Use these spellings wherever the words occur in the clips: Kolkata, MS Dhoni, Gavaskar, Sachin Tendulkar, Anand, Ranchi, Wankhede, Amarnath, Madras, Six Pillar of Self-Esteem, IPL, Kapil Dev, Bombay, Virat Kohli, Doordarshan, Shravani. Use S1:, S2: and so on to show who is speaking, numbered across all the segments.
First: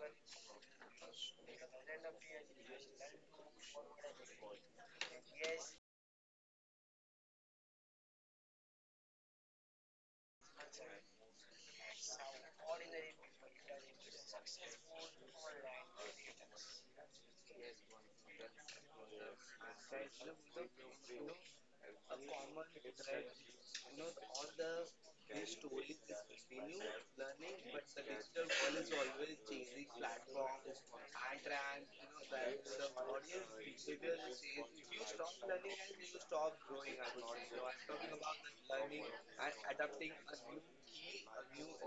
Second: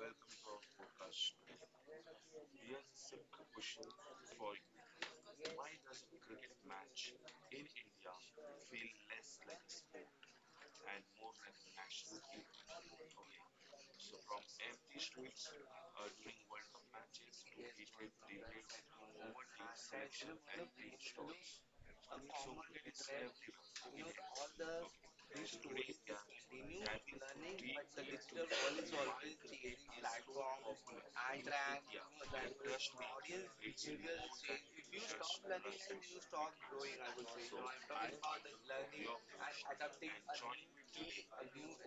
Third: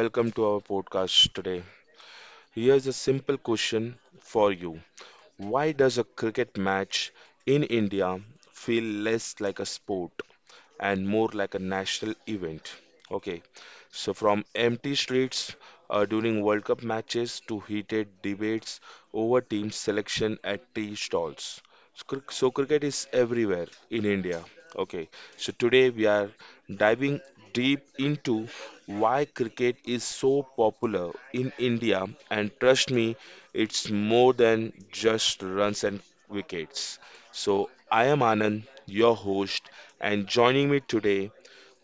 S1: welcome to our podcast today. Here's a simple question for you. Why does a cricket match in India feel less like a sport and more like a national event? Okay, so from empty streets during World Cup matches to heated debates over team selection at tea stalls, so cricket is everywhere in India. Okay, so today we are diving deep into why cricket is so popular in India, and trust me, it's more than just runs and wickets. So I am Anand, your host, and joining me today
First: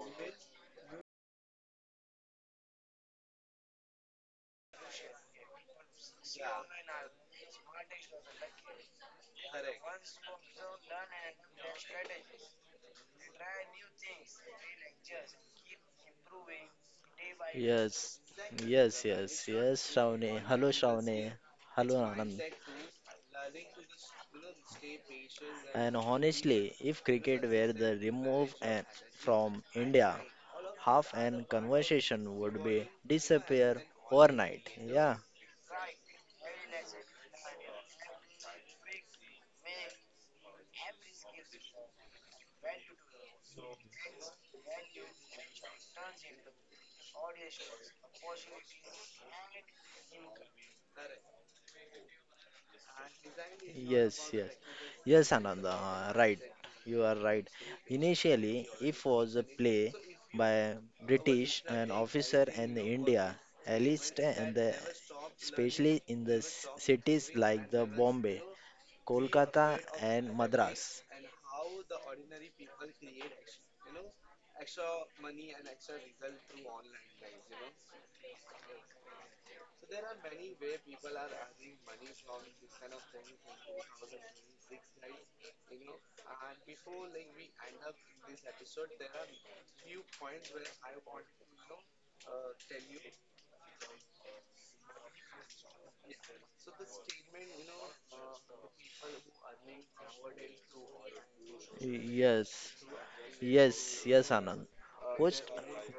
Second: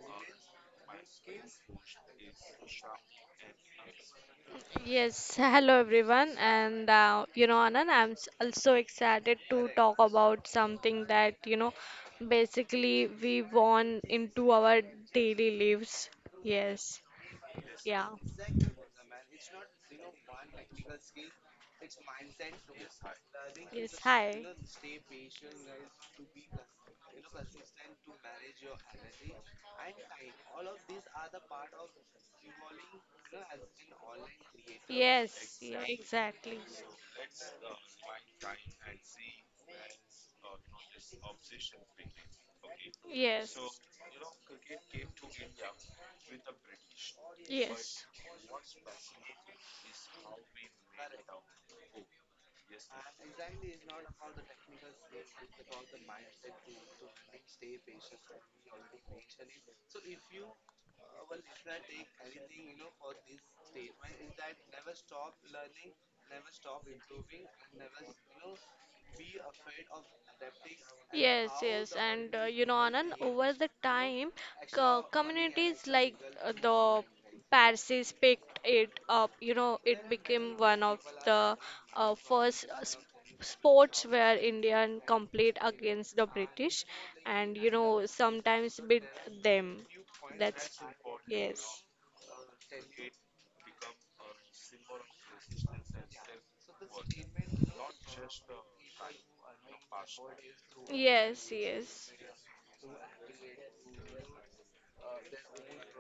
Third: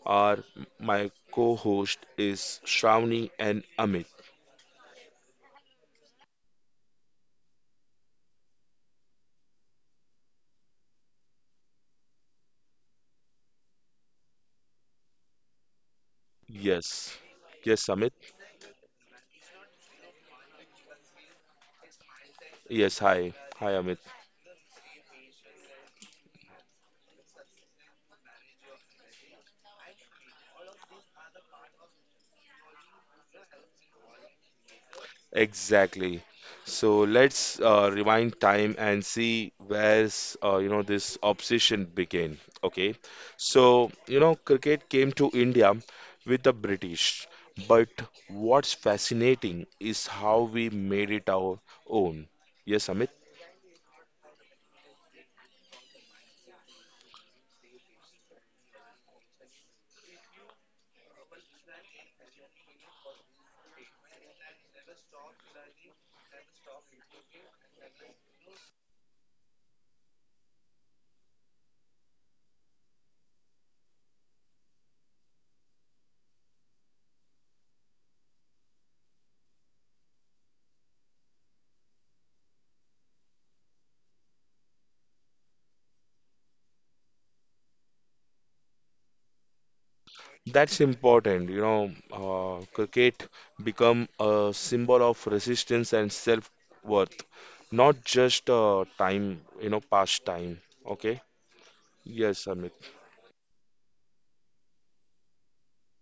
S1: are my co-host is Shravani and Amit.
S2: Yes, hello everyone, and you know, Anand, also excited to talk about something that you know basically we want into our daily lives. Yes,
S1: Yes, yes,
S2: yeah,
S3: Yes,
S1: Amit.
S3: yes, Shravani. Hello, Shravani. Hello, Anand.
S1: Yes, hi, hi, Amit.
S2: yes, hi,
S3: And honestly, if cricket were the remove and from India, half an conversation would be disappear overnight. Yeah.
S2: yes, yeah,
S1: Exactly.
S2: exactly,
S1: So let's rewind time and see where's this obsession began. Okay,
S2: yes,
S1: so cricket came to India with the British, but
S2: yes.
S1: what's fascinating is how we made it our own. Yes, Amit.
S3: Yes, yes. Yes, Ananda. Right. You are right. Initially, if was a play by British an officer in India, enlisted and the, especially in the cities like the Bombay, Kolkata and Madras.
S2: Yes, yes, and you know, Anand, over the time, co communities like the Parsis picked it up. You know, it became one of the first sp sports where Indian compete against the British, and you know, sometimes beat them. That's
S1: That's important.
S2: yes,
S1: Cricket become a symbol of resistance and self-worth, not just time. Past time. Okay.
S2: yes, yes.
S1: Yes,
S3: Yes,
S1: Amit.
S3: yes, yes, Anand. Post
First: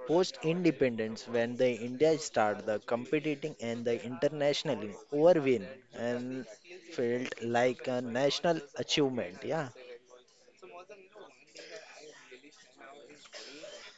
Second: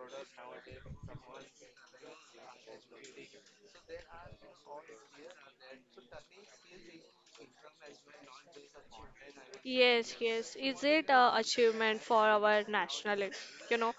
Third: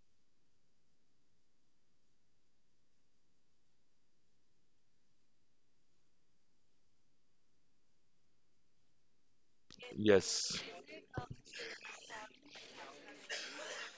S3: post independence when the India start the competing and the internationally over win and felt like a national achievement. Yeah.
S2: Yes, yes.
S1: Yes,
S2: Is it a achievement for our national, you know?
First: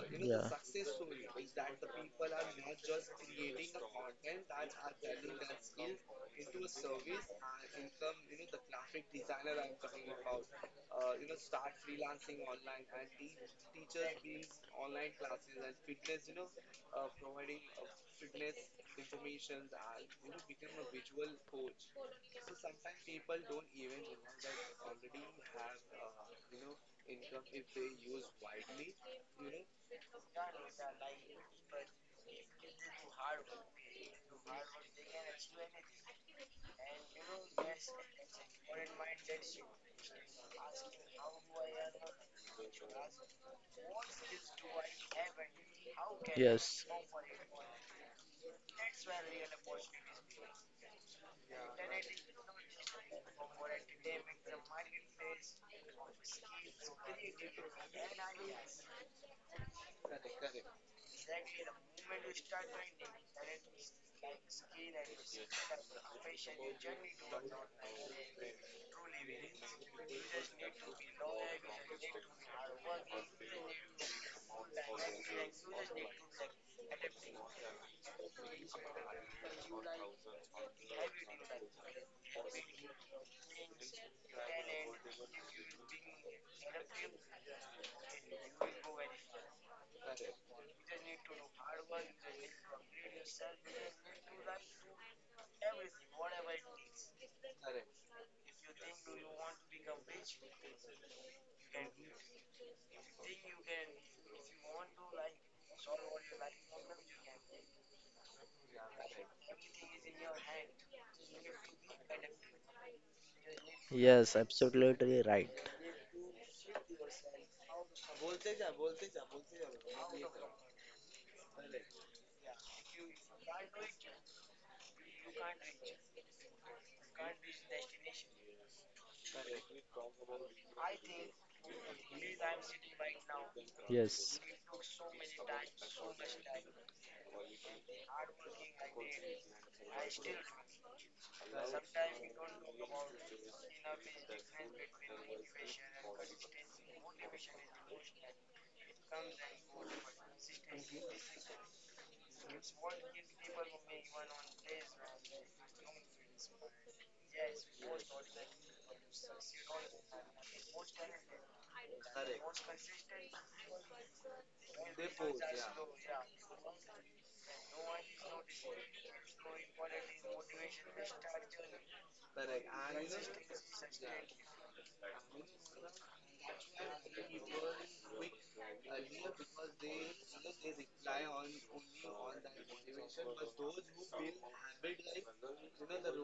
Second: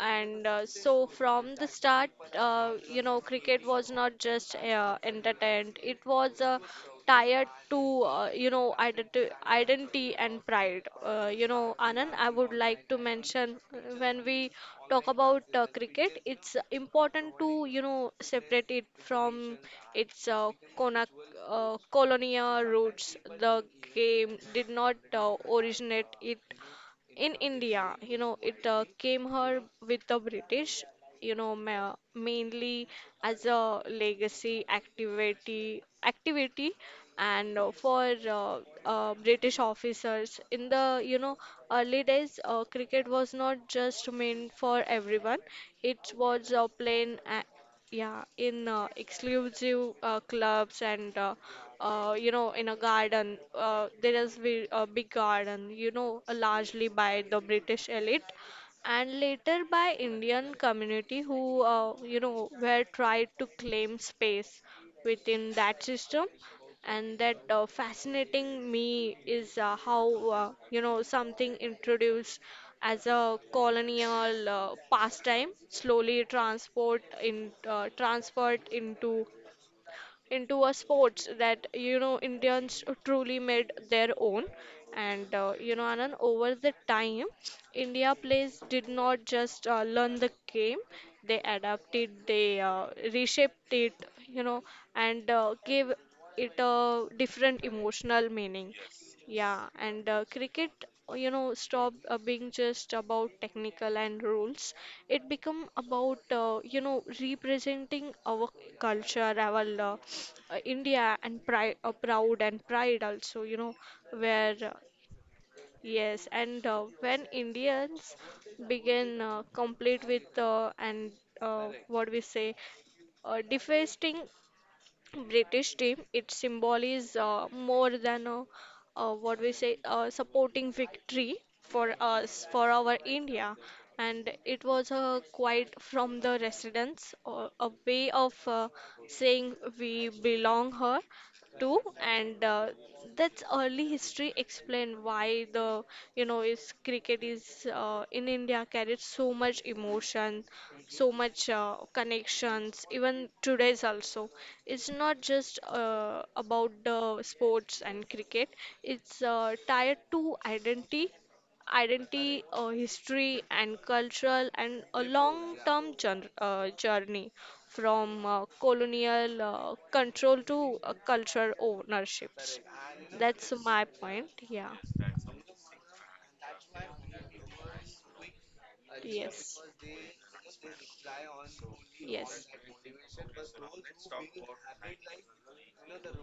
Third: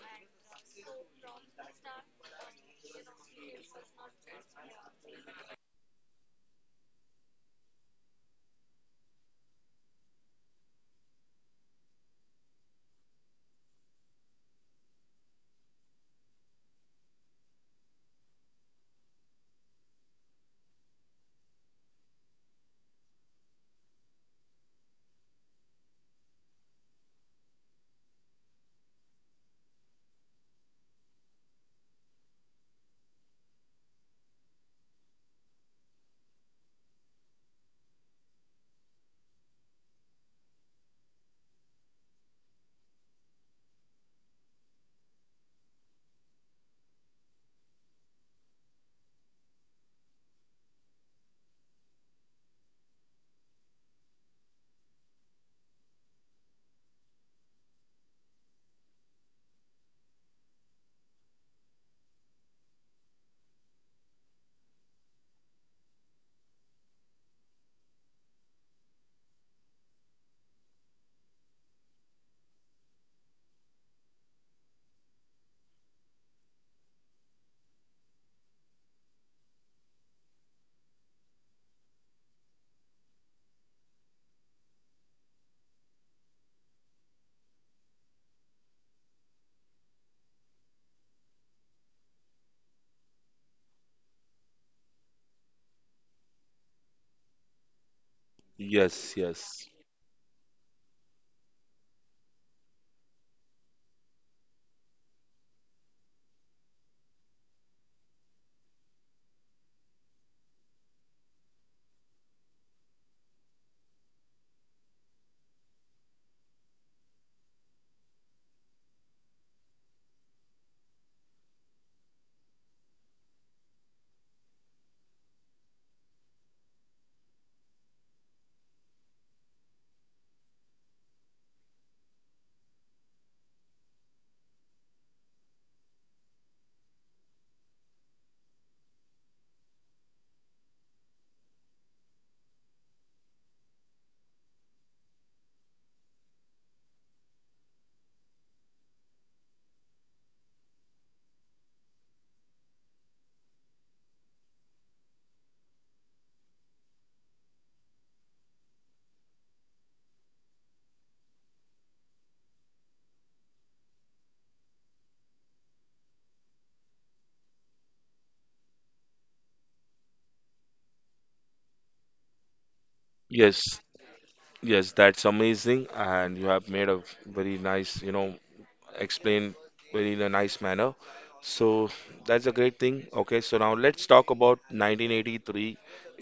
S2: And
S3: Yeah.
S2: so from the start, you know, cricket was not just entertainment. It was tied to, you know, identity and pride. You know, Anand, I would like to mention when we talk about cricket, it's important to you know separate it from its cona- colonial roots. The game did not originate it in India, you know, it came her with the British, you know, mainly as a legacy activity, activity, and for British officers in the, you know, early days, cricket was not just meant for everyone. It was a
S3: Yes.
S2: plain. Yeah, in exclusive clubs and you know in a garden, a big garden, you know, largely by the British elite and later by Indian community who, you know, were tried to claim space within that system. And that fascinating me is how, you know, something introduced as a colonial pastime slowly transport in transferred into a sports that you know Indians truly made their own. And you know, Anand, over the time, India players did not just learn the game; they adapted, they reshaped it, you know, and gave it a different emotional meaning.
S1: yes, yes,
S2: Yeah, and cricket, you know, stopped being just about technical and rules. It become about you know representing our culture, our India, and pride, proud and pride also. You know,
S3: Yes,
S2: where
S3: absolutely right.
S2: yes, and when Indians begin complete with and what we say defacing British team, it symbolizes more than a, what we say, supporting victory for us, for our India. And
S3: Yes.
S2: it was a quite from the residents, or a way of saying we belong here too and that's early history explain why the you know is cricket is in india carried so much emotion so much connections even today's also it's not just about the sports and cricket it's tied to identity, history, and cultural, and a long term journey from colonial control to cultural ownerships. That's
S1: yes,
S2: my point. Yeah.
S1: yes. That's amazing, and you have made a very nice, explained
S2: Yes.
S1: very in a nice manner. So
S2: Yes.
S1: that's a great thing. Okay, so now let's talk about 1983,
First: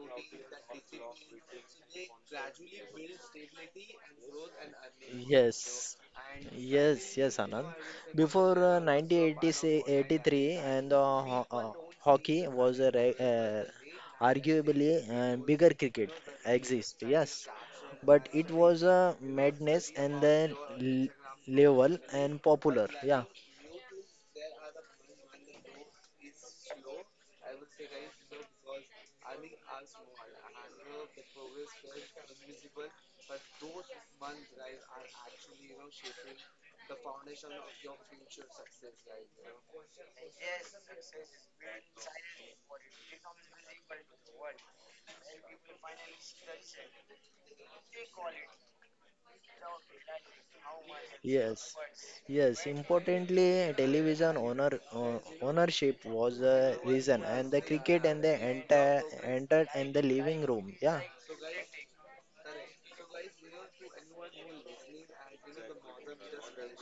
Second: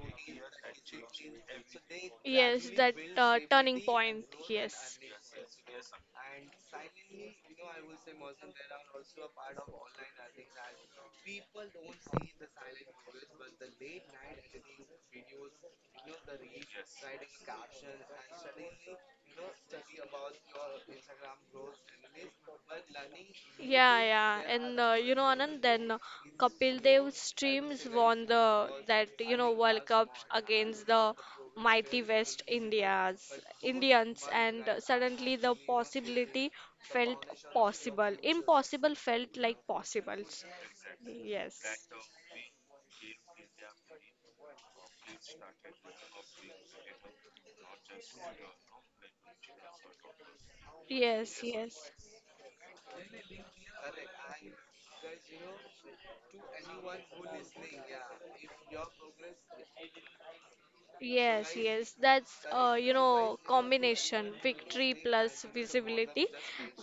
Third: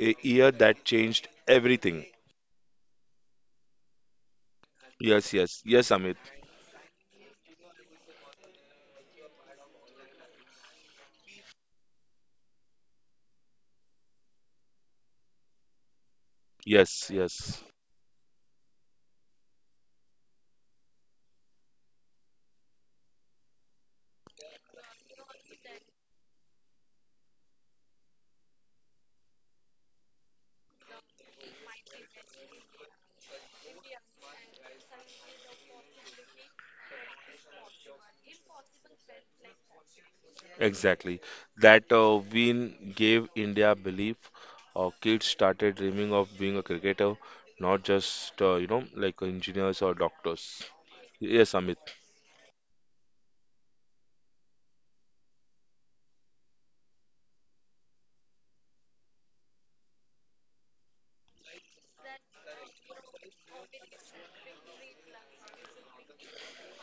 S1: a year that changed everything.
S2: Yes, that turning point. Yes.
S1: Yes,
S3: Yes.
S1: yes, yes, Amit.
S3: Yes, yes, Anand. Before 1983 and the ho hockey was a re arguably bigger cricket exist,
S1: Yes,
S3: yes.
S1: yes.
S3: But it was a madness and then l level and popular, yeah.
S2: Yeah, yeah, and you know, Anand, then Kapil Dev's teams won the that you know World Cups against the mighty West Indias Indians, and suddenly the possibility felt possible. Impossible felt like possibles.
S1: Exactly.
S2: Yes.
S1: That win gave India belief. Kids started dreaming of being a cricketer, not just, like engineers or doctors.
S2: Yes.
S1: Yes,
S3: Yes,
S1: Amit.
S2: Yes.
S3: yes. Importantly, television ownership was a reason, and the cricket and the entered in the living room. Yeah.
S2: Yes, yes, that's you know combination victory plus visibility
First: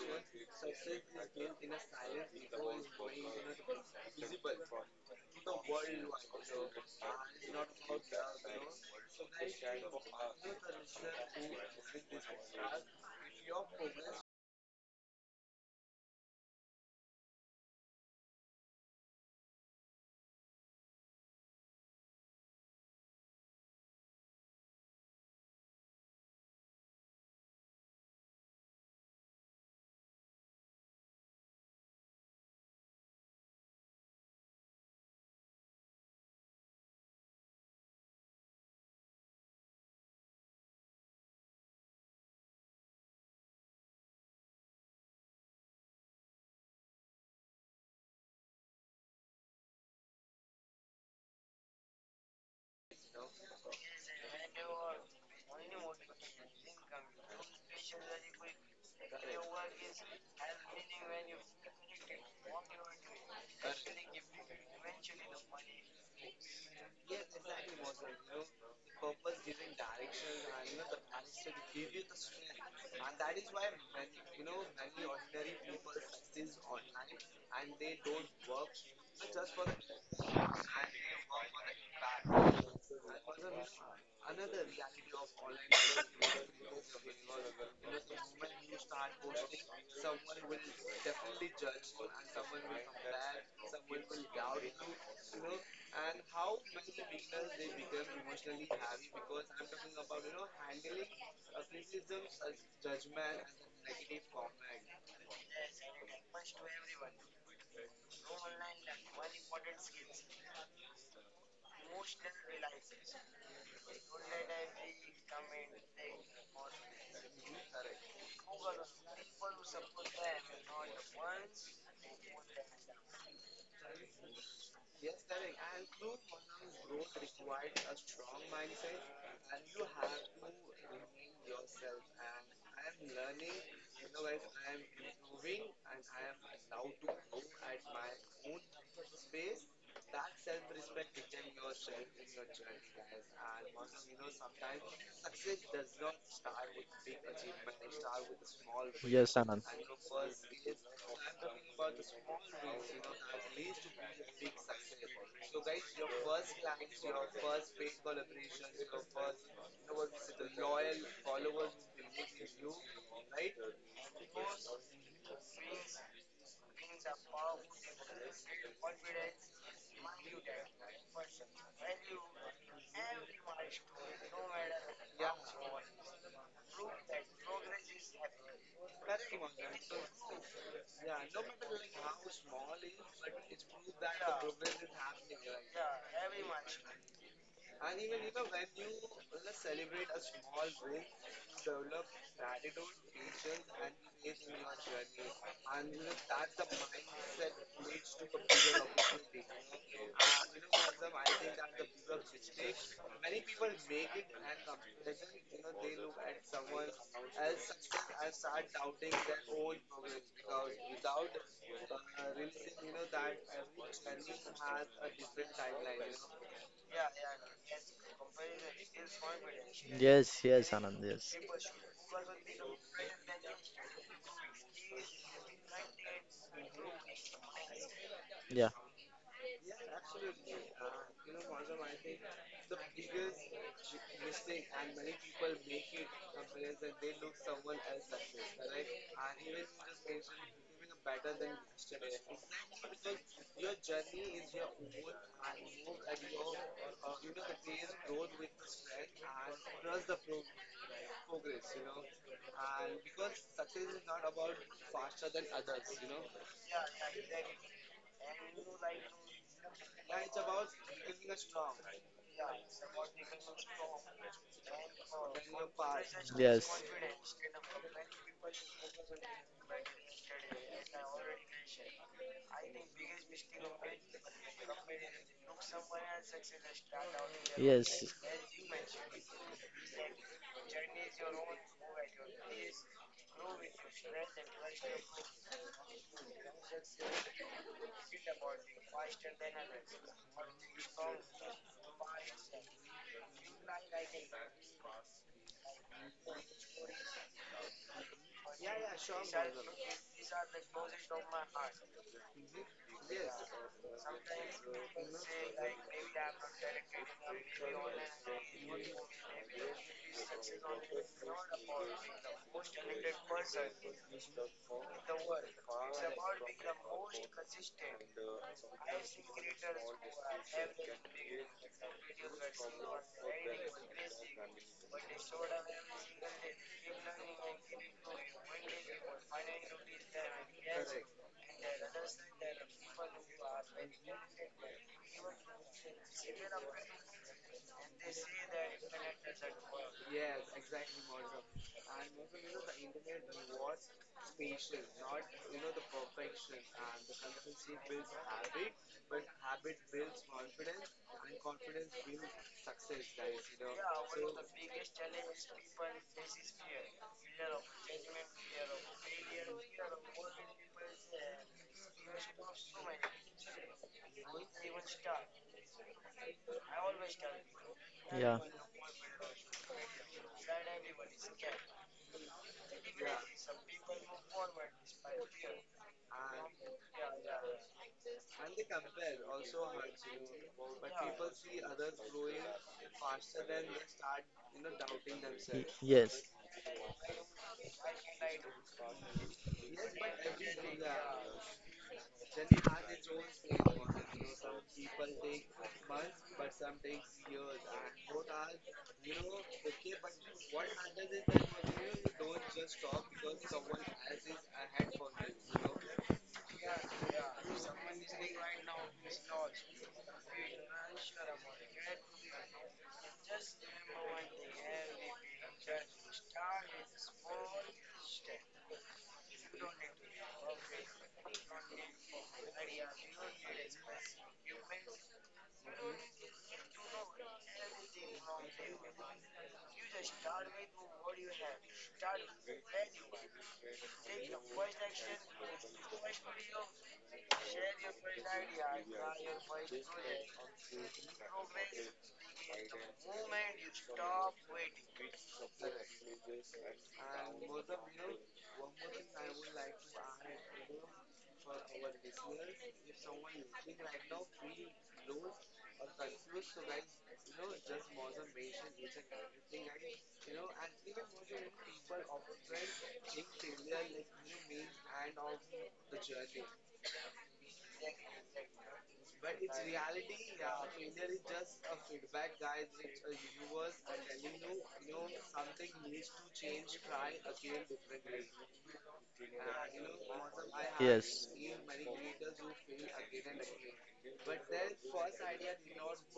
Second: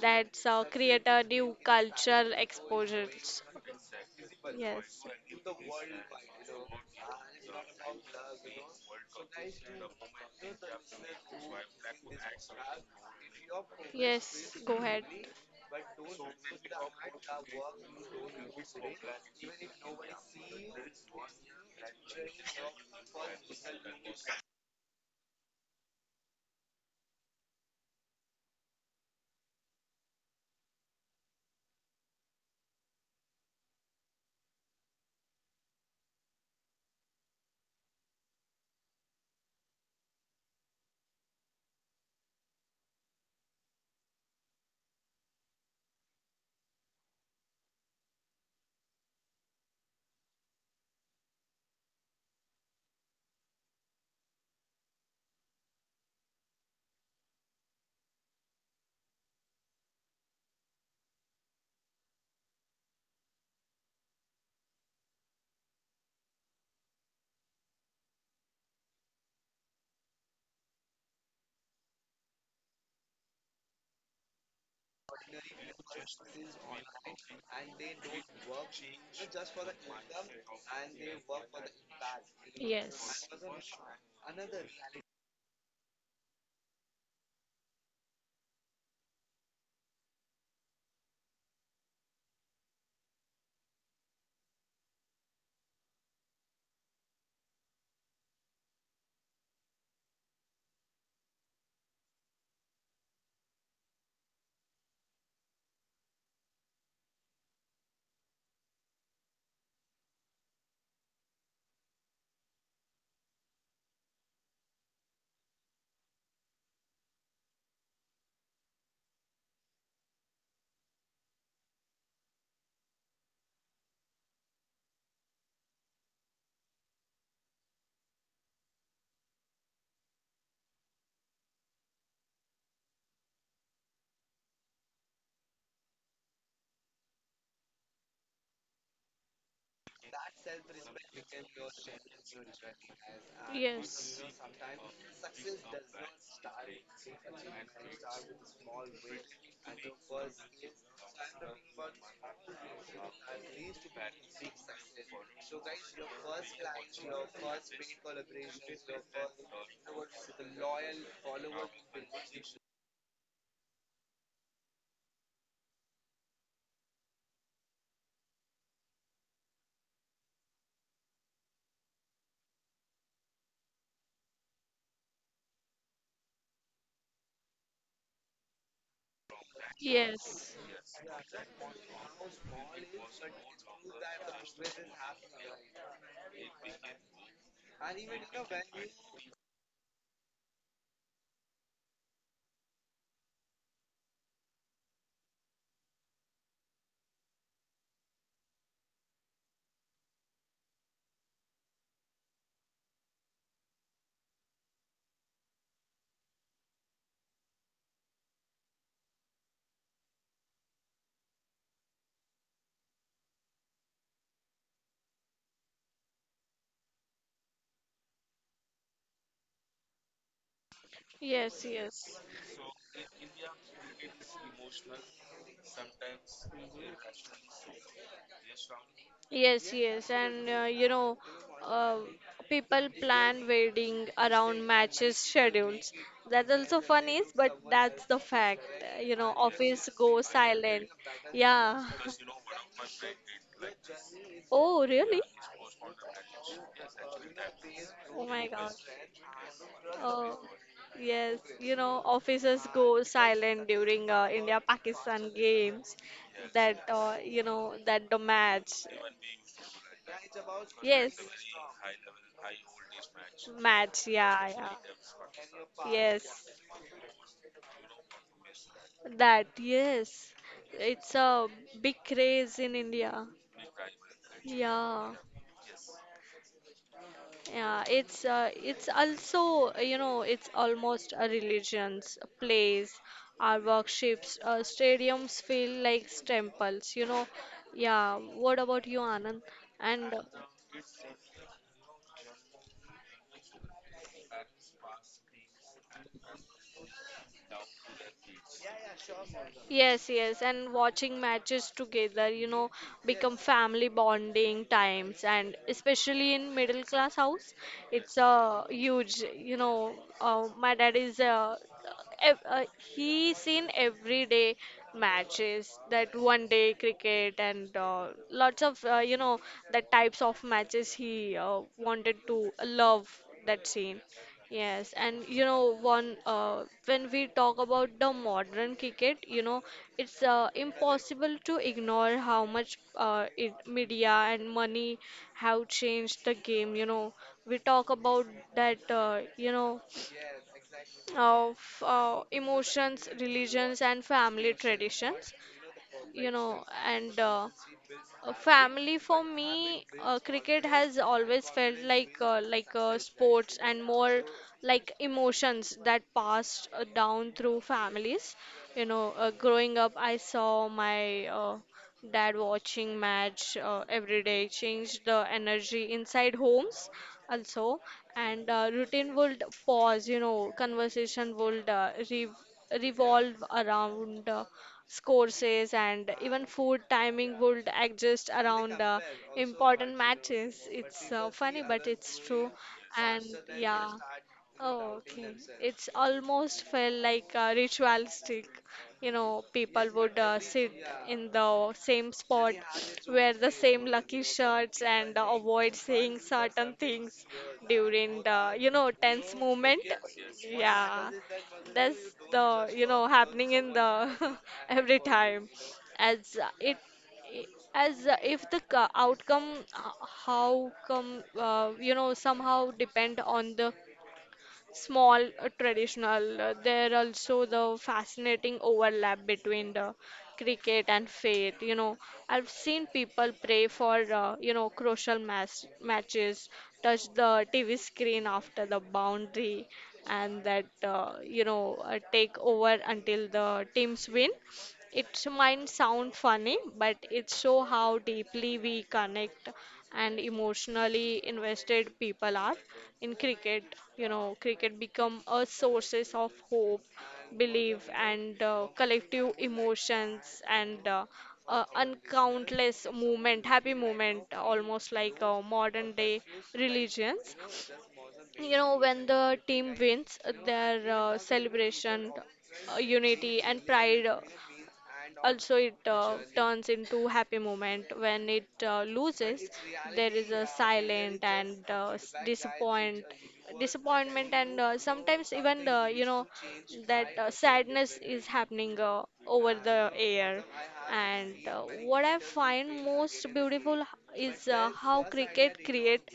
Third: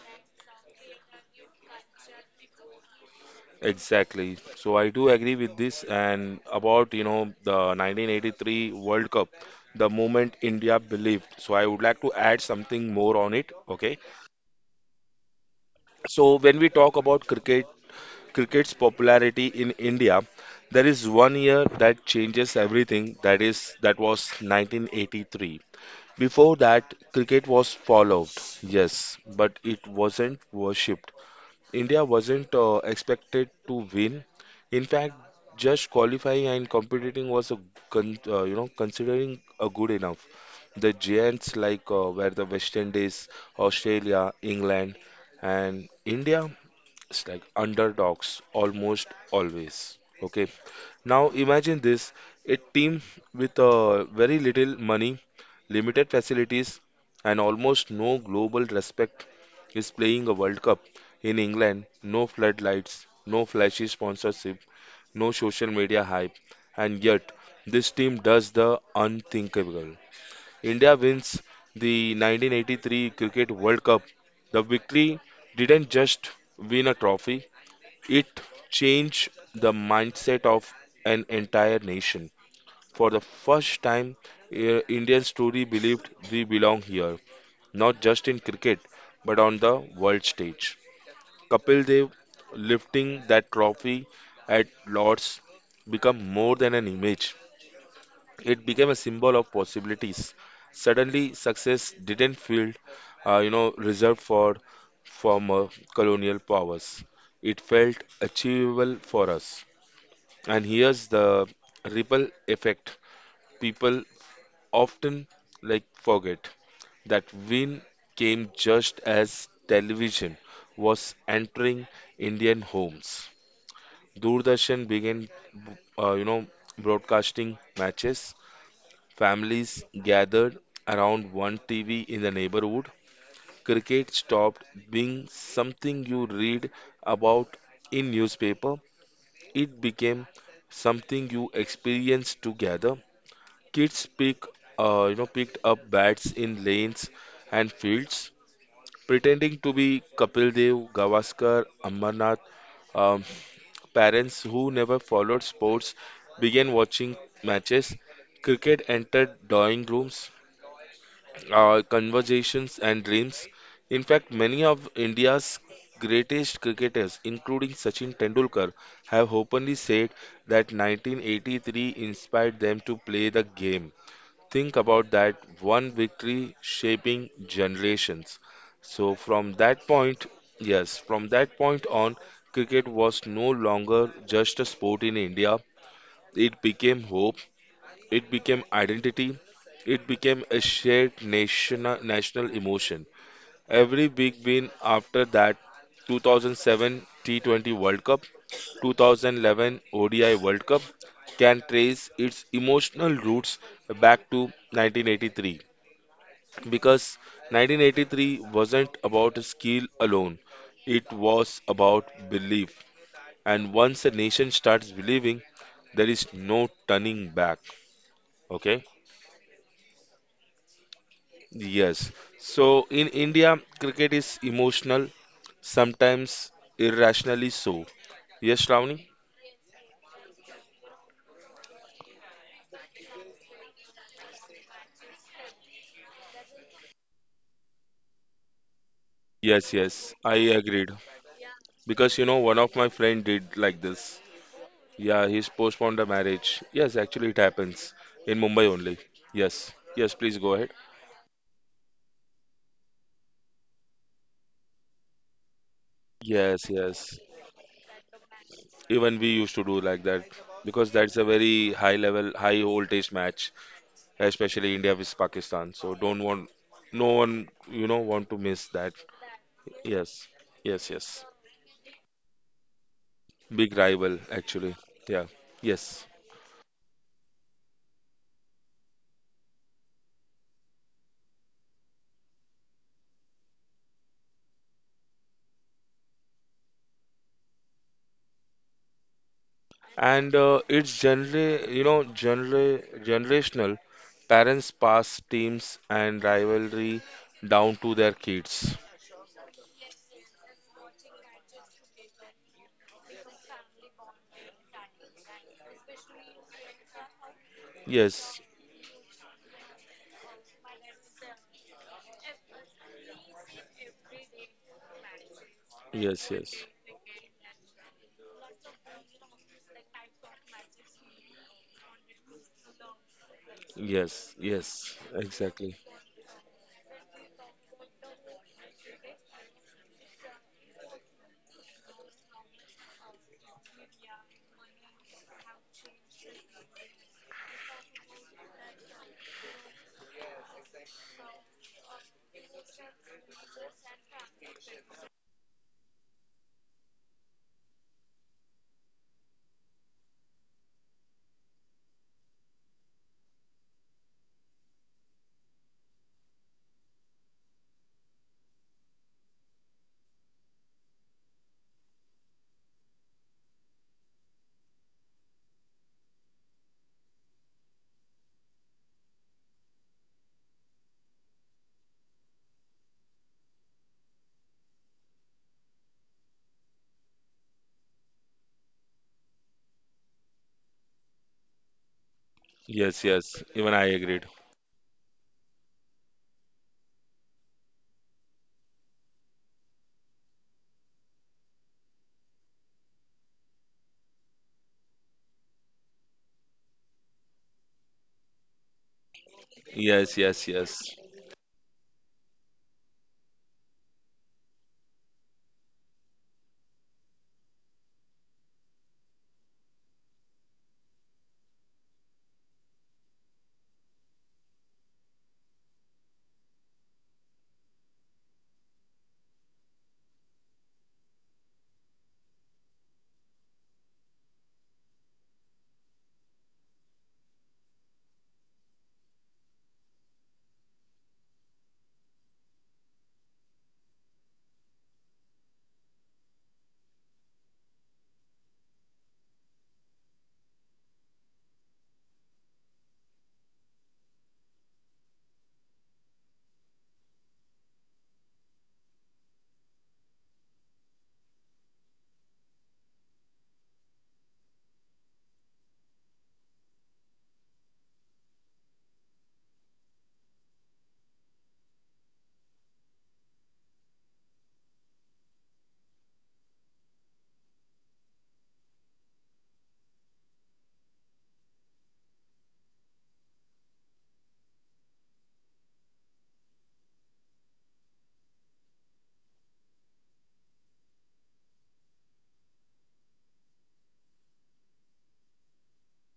S2: that's create a new cultural exposures.
S1: Exactly. So I
S2: Yes,
S1: do agree with this. And about, the 1983 World Cup, the moment India believed. So I would like to add something more on it. Okay.
S2: yes, go ahead.
S1: So when we talk about cricket's popularity in India, there is one year that changes everything. That was 1983. Before that, cricket was followed, yes, but it wasn't worshipped. India wasn't expected to win. In fact, just qualifying and competing was a considering a good enough. The giants like were the West Indies, Australia, England, and India it's like underdogs almost always. Okay. Now imagine this, a team with very little money, limited facilities, and almost no global respect is playing a World Cup in England. No floodlights, no flashy sponsorship, no social media hype, and yet this team does the unthinkable. India wins the 1983 Cricket World Cup. The victory didn't just win a trophy, it changed the mindset of an entire nation. For the first time, Indian story believed we belong here, not just in cricket, but on the world stage. Kapil Dev lifting that trophy at Lord's become more than an image, it became a symbol of possibilities. Suddenly, success didn't feel, reserved for former colonial powers. It felt achievable for us. And here's the ripple effect. People often like forget that win came just as television was entering Indian homes. Doordarshan began, uh, you know, broadcasting matches. Families gathered around one TV in the neighborhood. Cricket stopped being something you read about in newspaper. It became something you experienced together. Kids
S2: Yes,
S1: pick, uh, you know, picked up
S2: yes,
S1: bats in lanes and fields,
S3: Yes,
S1: pretending
S3: Anand.
S1: to be Kapil Dev, Gavaskar, Amarnath. Um, Parents who never followed sports began watching matches. Cricket entered drawing rooms, conversations and dreams. In fact, many of India's greatest cricketers, including Sachin Tendulkar, have openly said that 1983 inspired them to play the game. Think about that one victory shaping generations. So, from that point,
S2: yes,
S1: yes, from that point on, cricket was no longer just a sport in India. It became hope, it became identity. It became a shared national emotion. Every big win after that 2007 T20 World Cup, 2011 ODI World Cup can trace its emotional roots back to 1983 because 1983 wasn't about skill alone, it was about belief. And once a nation starts believing, there is no turning back. Okay.
S3: Yes, yes, Anand, yes.
S2: yes,
S1: Yes.
S2: yes.
S1: So in India, cricket is emotional, sometimes irrationally so. Yes,
S3: Yeah,
S1: Shravani?
S2: Yes, yes, and you know, uh, people plan wedding around matches schedules. That also fun is, but that's the fact. You know,
S1: Yes,
S2: office
S1: yes,
S2: goes
S1: I
S2: silent.
S1: agreed.
S2: Yeah.
S1: Because one of my friend did like this.
S2: Oh, really?
S1: Yeah, he's postponed the marriage. Yes, actually, it happens
S2: Oh
S1: in
S2: my
S1: Mumbai
S2: God.
S1: only. Yes, yes, please
S2: Oh,
S1: go ahead.
S2: yes. You know, officers go silent during India-Pakistan games.
S1: Yes,
S2: That
S1: yes.
S2: you know, that the match.
S1: Even we used to do like that because
S2: Yes.
S1: that's a very high level, high voltage match,
S2: Match, yeah, yeah.
S1: especially India with Pakistan. So don't
S3: yes.
S2: Yes,
S1: want,
S3: Yes,
S1: no one, want to miss that.
S2: that,
S1: Yes,
S2: yes.
S1: yes,
S2: It's
S1: yes.
S2: a big craze in India.
S1: Big rival, actually.
S2: Yeah.
S1: Yeah, yes.
S3: yeah.
S2: Yeah, it's it's also, you know, it's almost a religions, place. Our workshops, stadiums feel like temples, you know. Yeah, what about you, Anand? And
S1: And it's generally generational. Parents pass teams and rivalry down to their kids.
S2: yes, yes, and watching matches together, you know, become family bonding times, and especially in middle class house, it's
S1: Yes,
S2: a huge, you know, my dad is ev he's seen everyday matches that
S1: yes,
S2: one
S1: yes,
S2: day cricket and lots of you know the types of matches he wanted to love that scene.
S1: yes,
S2: Yes,
S1: yes.
S2: and you
S1: Exactly.
S2: know, one when we talk about the modern cricket, you know, it's impossible to ignore how much it, media and money have changed the game. You know, we talk about that, you know, of emotions, religions, and family traditions. You know, and family for me, cricket has always felt like sports and more like emotions that passed down through families. You know, growing up, I saw my dad watching match every day, changed the energy inside homes also, and routine would pause. You know, conversation would re revolve around courses and even food timing would adjust around important matches. It's funny, but it's true.
S1: Yes,
S2: And
S1: yes. Even I
S2: yeah,
S1: agreed.
S2: oh, okay.
S3: Y-
S2: It's
S3: Yes,
S2: almost felt like ritualistic. You know, people would sit in the same spot, wear the same lucky shirts, and avoid saying certain things during the, you know, tense moment.
S1: Yes, yes, yes.
S2: Yeah, that's the you know happening in the every time as uh, it i- as if the outcome h- how come you know somehow depend on the small traditional there also the fascinating overlap between the cricket and faith, you know. I've seen people pray for you know crucial matches, touch the TV screen after the boundary, and that you know take over until the teams win. It might sound funny, but it shows how deeply we connect and emotionally invested people are in cricket. You know, cricket become a sources of hope, belief, and collective emotions. And uncountless movement, happy movement, almost like modern day religions. You know, when the team wins, their celebration, unity, and pride. Also it turns into happy moment. When it loses there is a silent and disappointment and sometimes even the you know that sadness is happening over the air,
S3: Yes.
S2: and what I find most beautiful is how cricket create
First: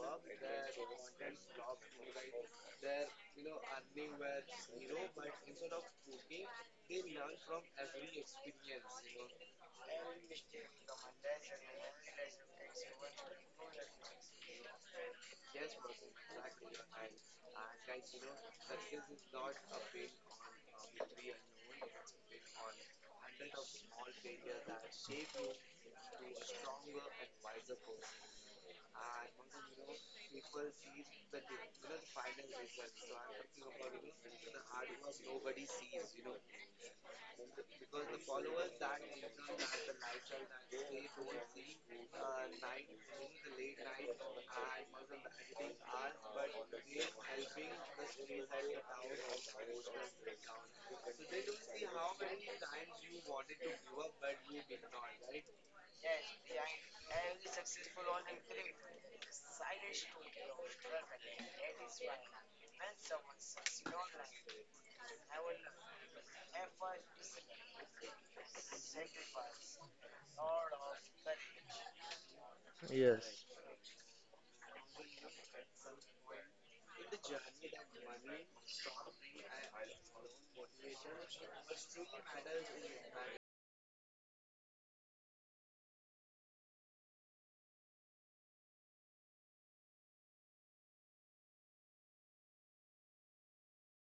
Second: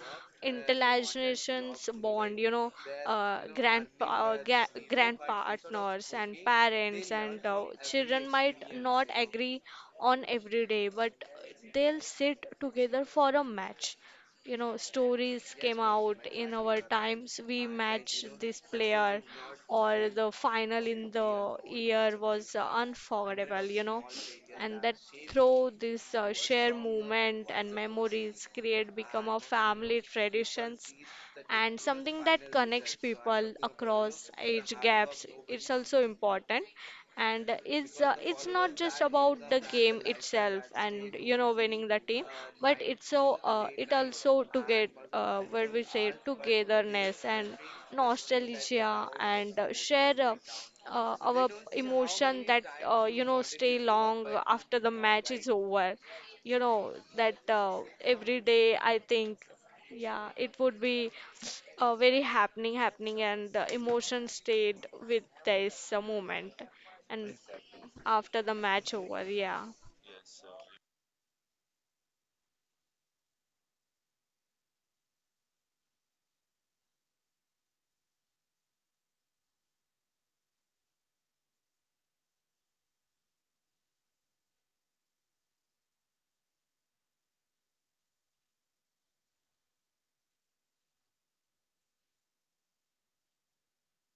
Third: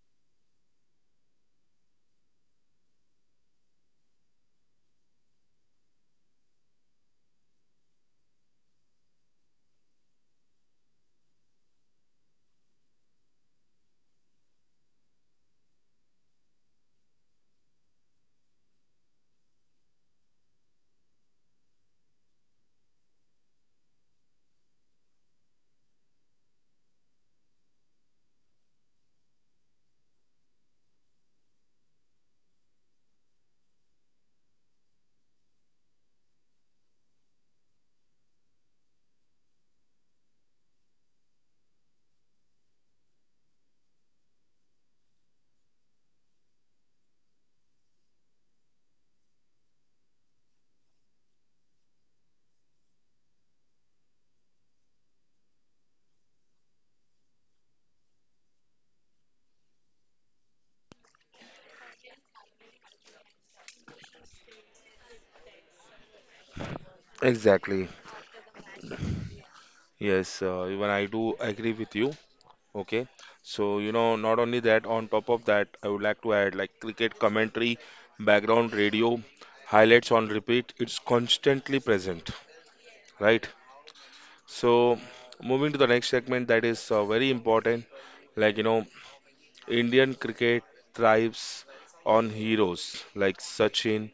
S2: intergenerations bond, you know. Grand partners and parents and children might not agree on every day, but they'll sit together for a match. You know, stories came out in our times we matched this player or the final in the year was unforgettable, you know. And that through this shared moment and memories create become a family traditions and something that connects people across age gaps it's also important, and it's it's not just about the game itself and you know winning the team but it's so it also to get what we say togetherness and nostalgia and share our emotion that you know stay long after the match is over. You know that every day I think yeah it would be very happening and the emotion stayed with this moment and
S1: Exactly.
S2: after the match over. Yeah,
S1: Yes, even I do agree with you. Okay,
S3: Yes.
S1: so not only that, on top of that, I would like to add like cricket commentary, background radio, highlights on repeat, it's constantly present, right? So, moving to the next segment that is very important, like Indian cricket thrives on heroes like Sachin,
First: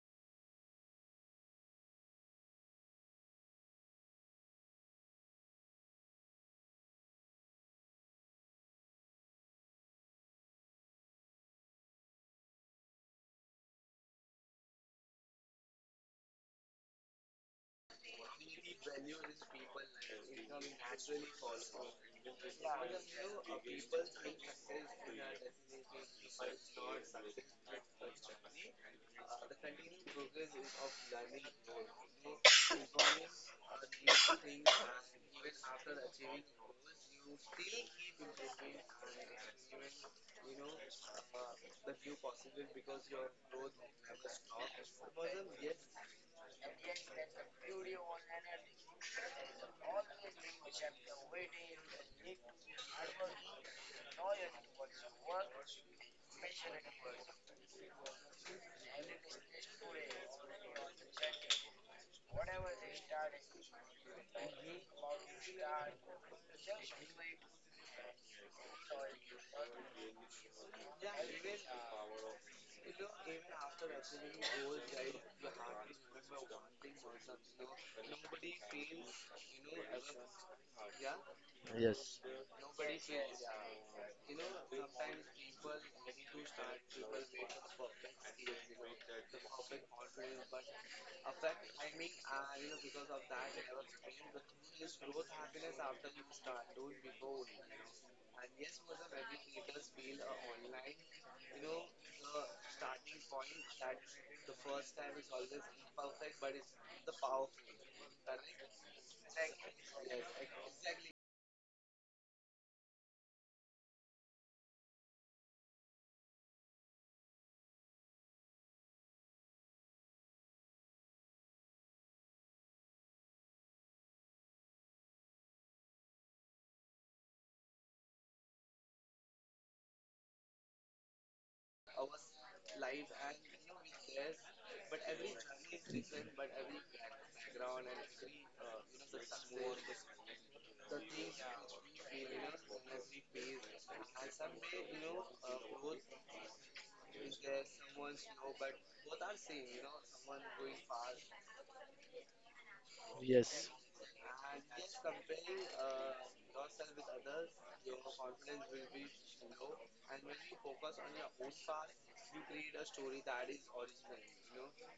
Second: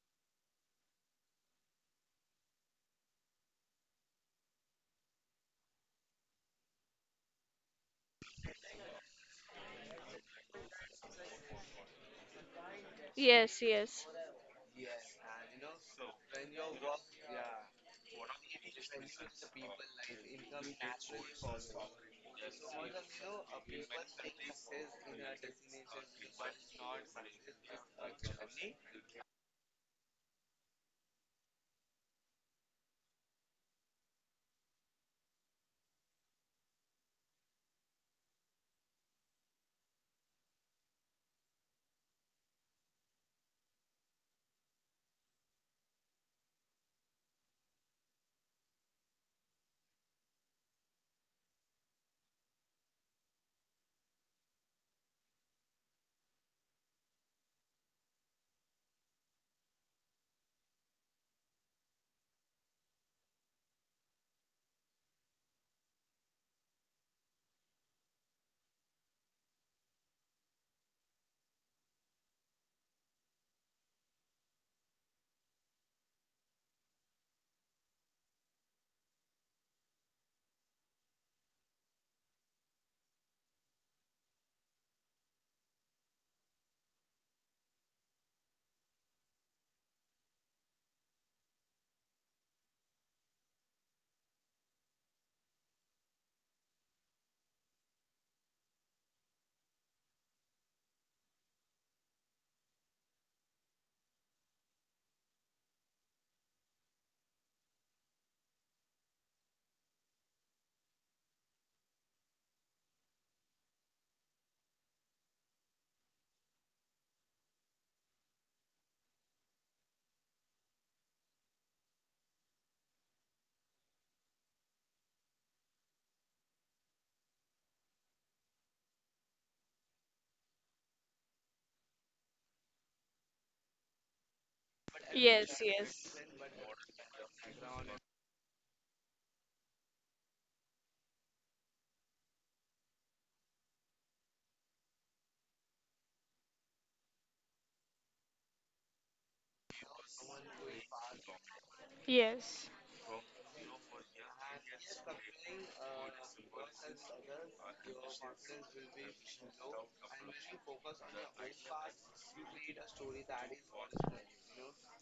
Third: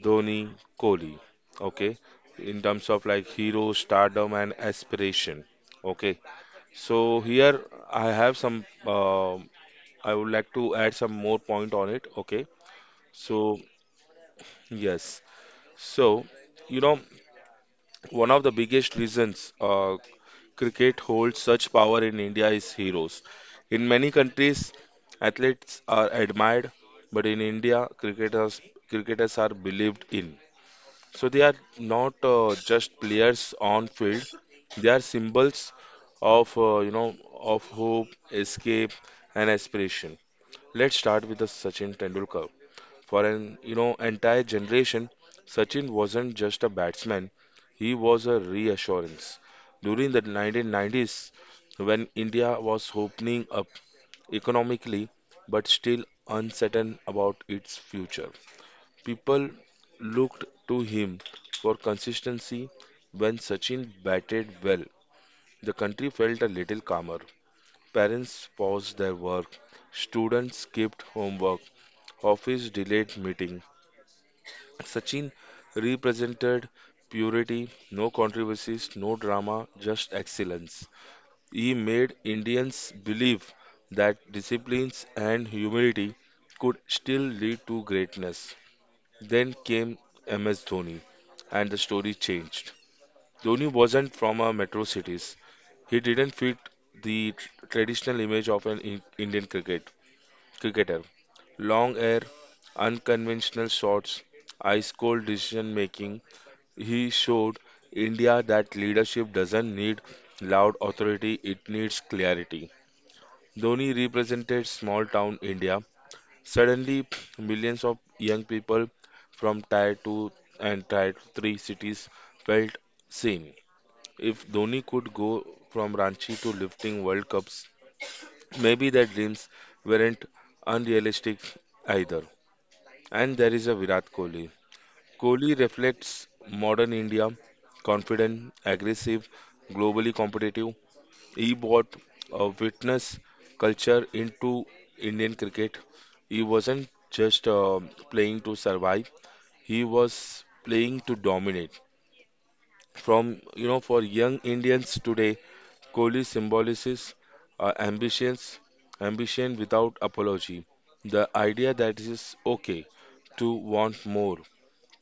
S1: Dhoni, Kohli, okay, in terms of like hero stardom and aspiration, okay. So, here I have some. I would like to add some more point on it. Okay. So,
S2: yes, yes,
S1: yes. So, you know, one of the biggest reasons cricket holds such power in India is heroes. In many countries, athletes are admired, but in India, cricketers are believed in. So they are not just players on field; they are symbols of you know of hope, escape, and aspiration. Let's start with the Sachin Tendulkar. For an entire generation, Sachin wasn't just a batsman; he was a reassurance. During the 1990s, when India was opening up economically but still uncertain about its future, people looked to him for consistency. When Sachin batted well, the country felt a little calmer. Parents paused their work, students skipped homework, office delayed meeting. Sachin represented purity, no controversies, no drama, just excellence. He made
S3: Yes.
S1: Indians believe that disciplines and humility could still lead to greatness. Then came MS Dhoni, and the story changed. Dhoni wasn't from a metro cities. He didn't fit the traditional image of an Indian cricketer. Long hair, unconventional shots, ice cold decision making, he showed India that leadership doesn't need loud authority, it needs clarity. Dhoni represented small town India. Suddenly, millions of young people from tier 2 and tier 3 cities felt seen. If Dhoni could go from Ranchi to lifting World Cups, maybe their dreams weren't unrealistic either. And there is a Virat Kohli. Kohli
S2: yes,
S1: reflects
S2: yes,
S1: modern India, confident, aggressive, globally competitive. He brought a witness culture into Indian cricket. He wasn't just playing to survive, he was playing to dominate.
S2: yes,
S3: Yes.
S1: From,
S3: Yes.
S1: for young Indians today, Kohli symbolizes uh, ambitions, ambition without apology. The idea that it is okay to want more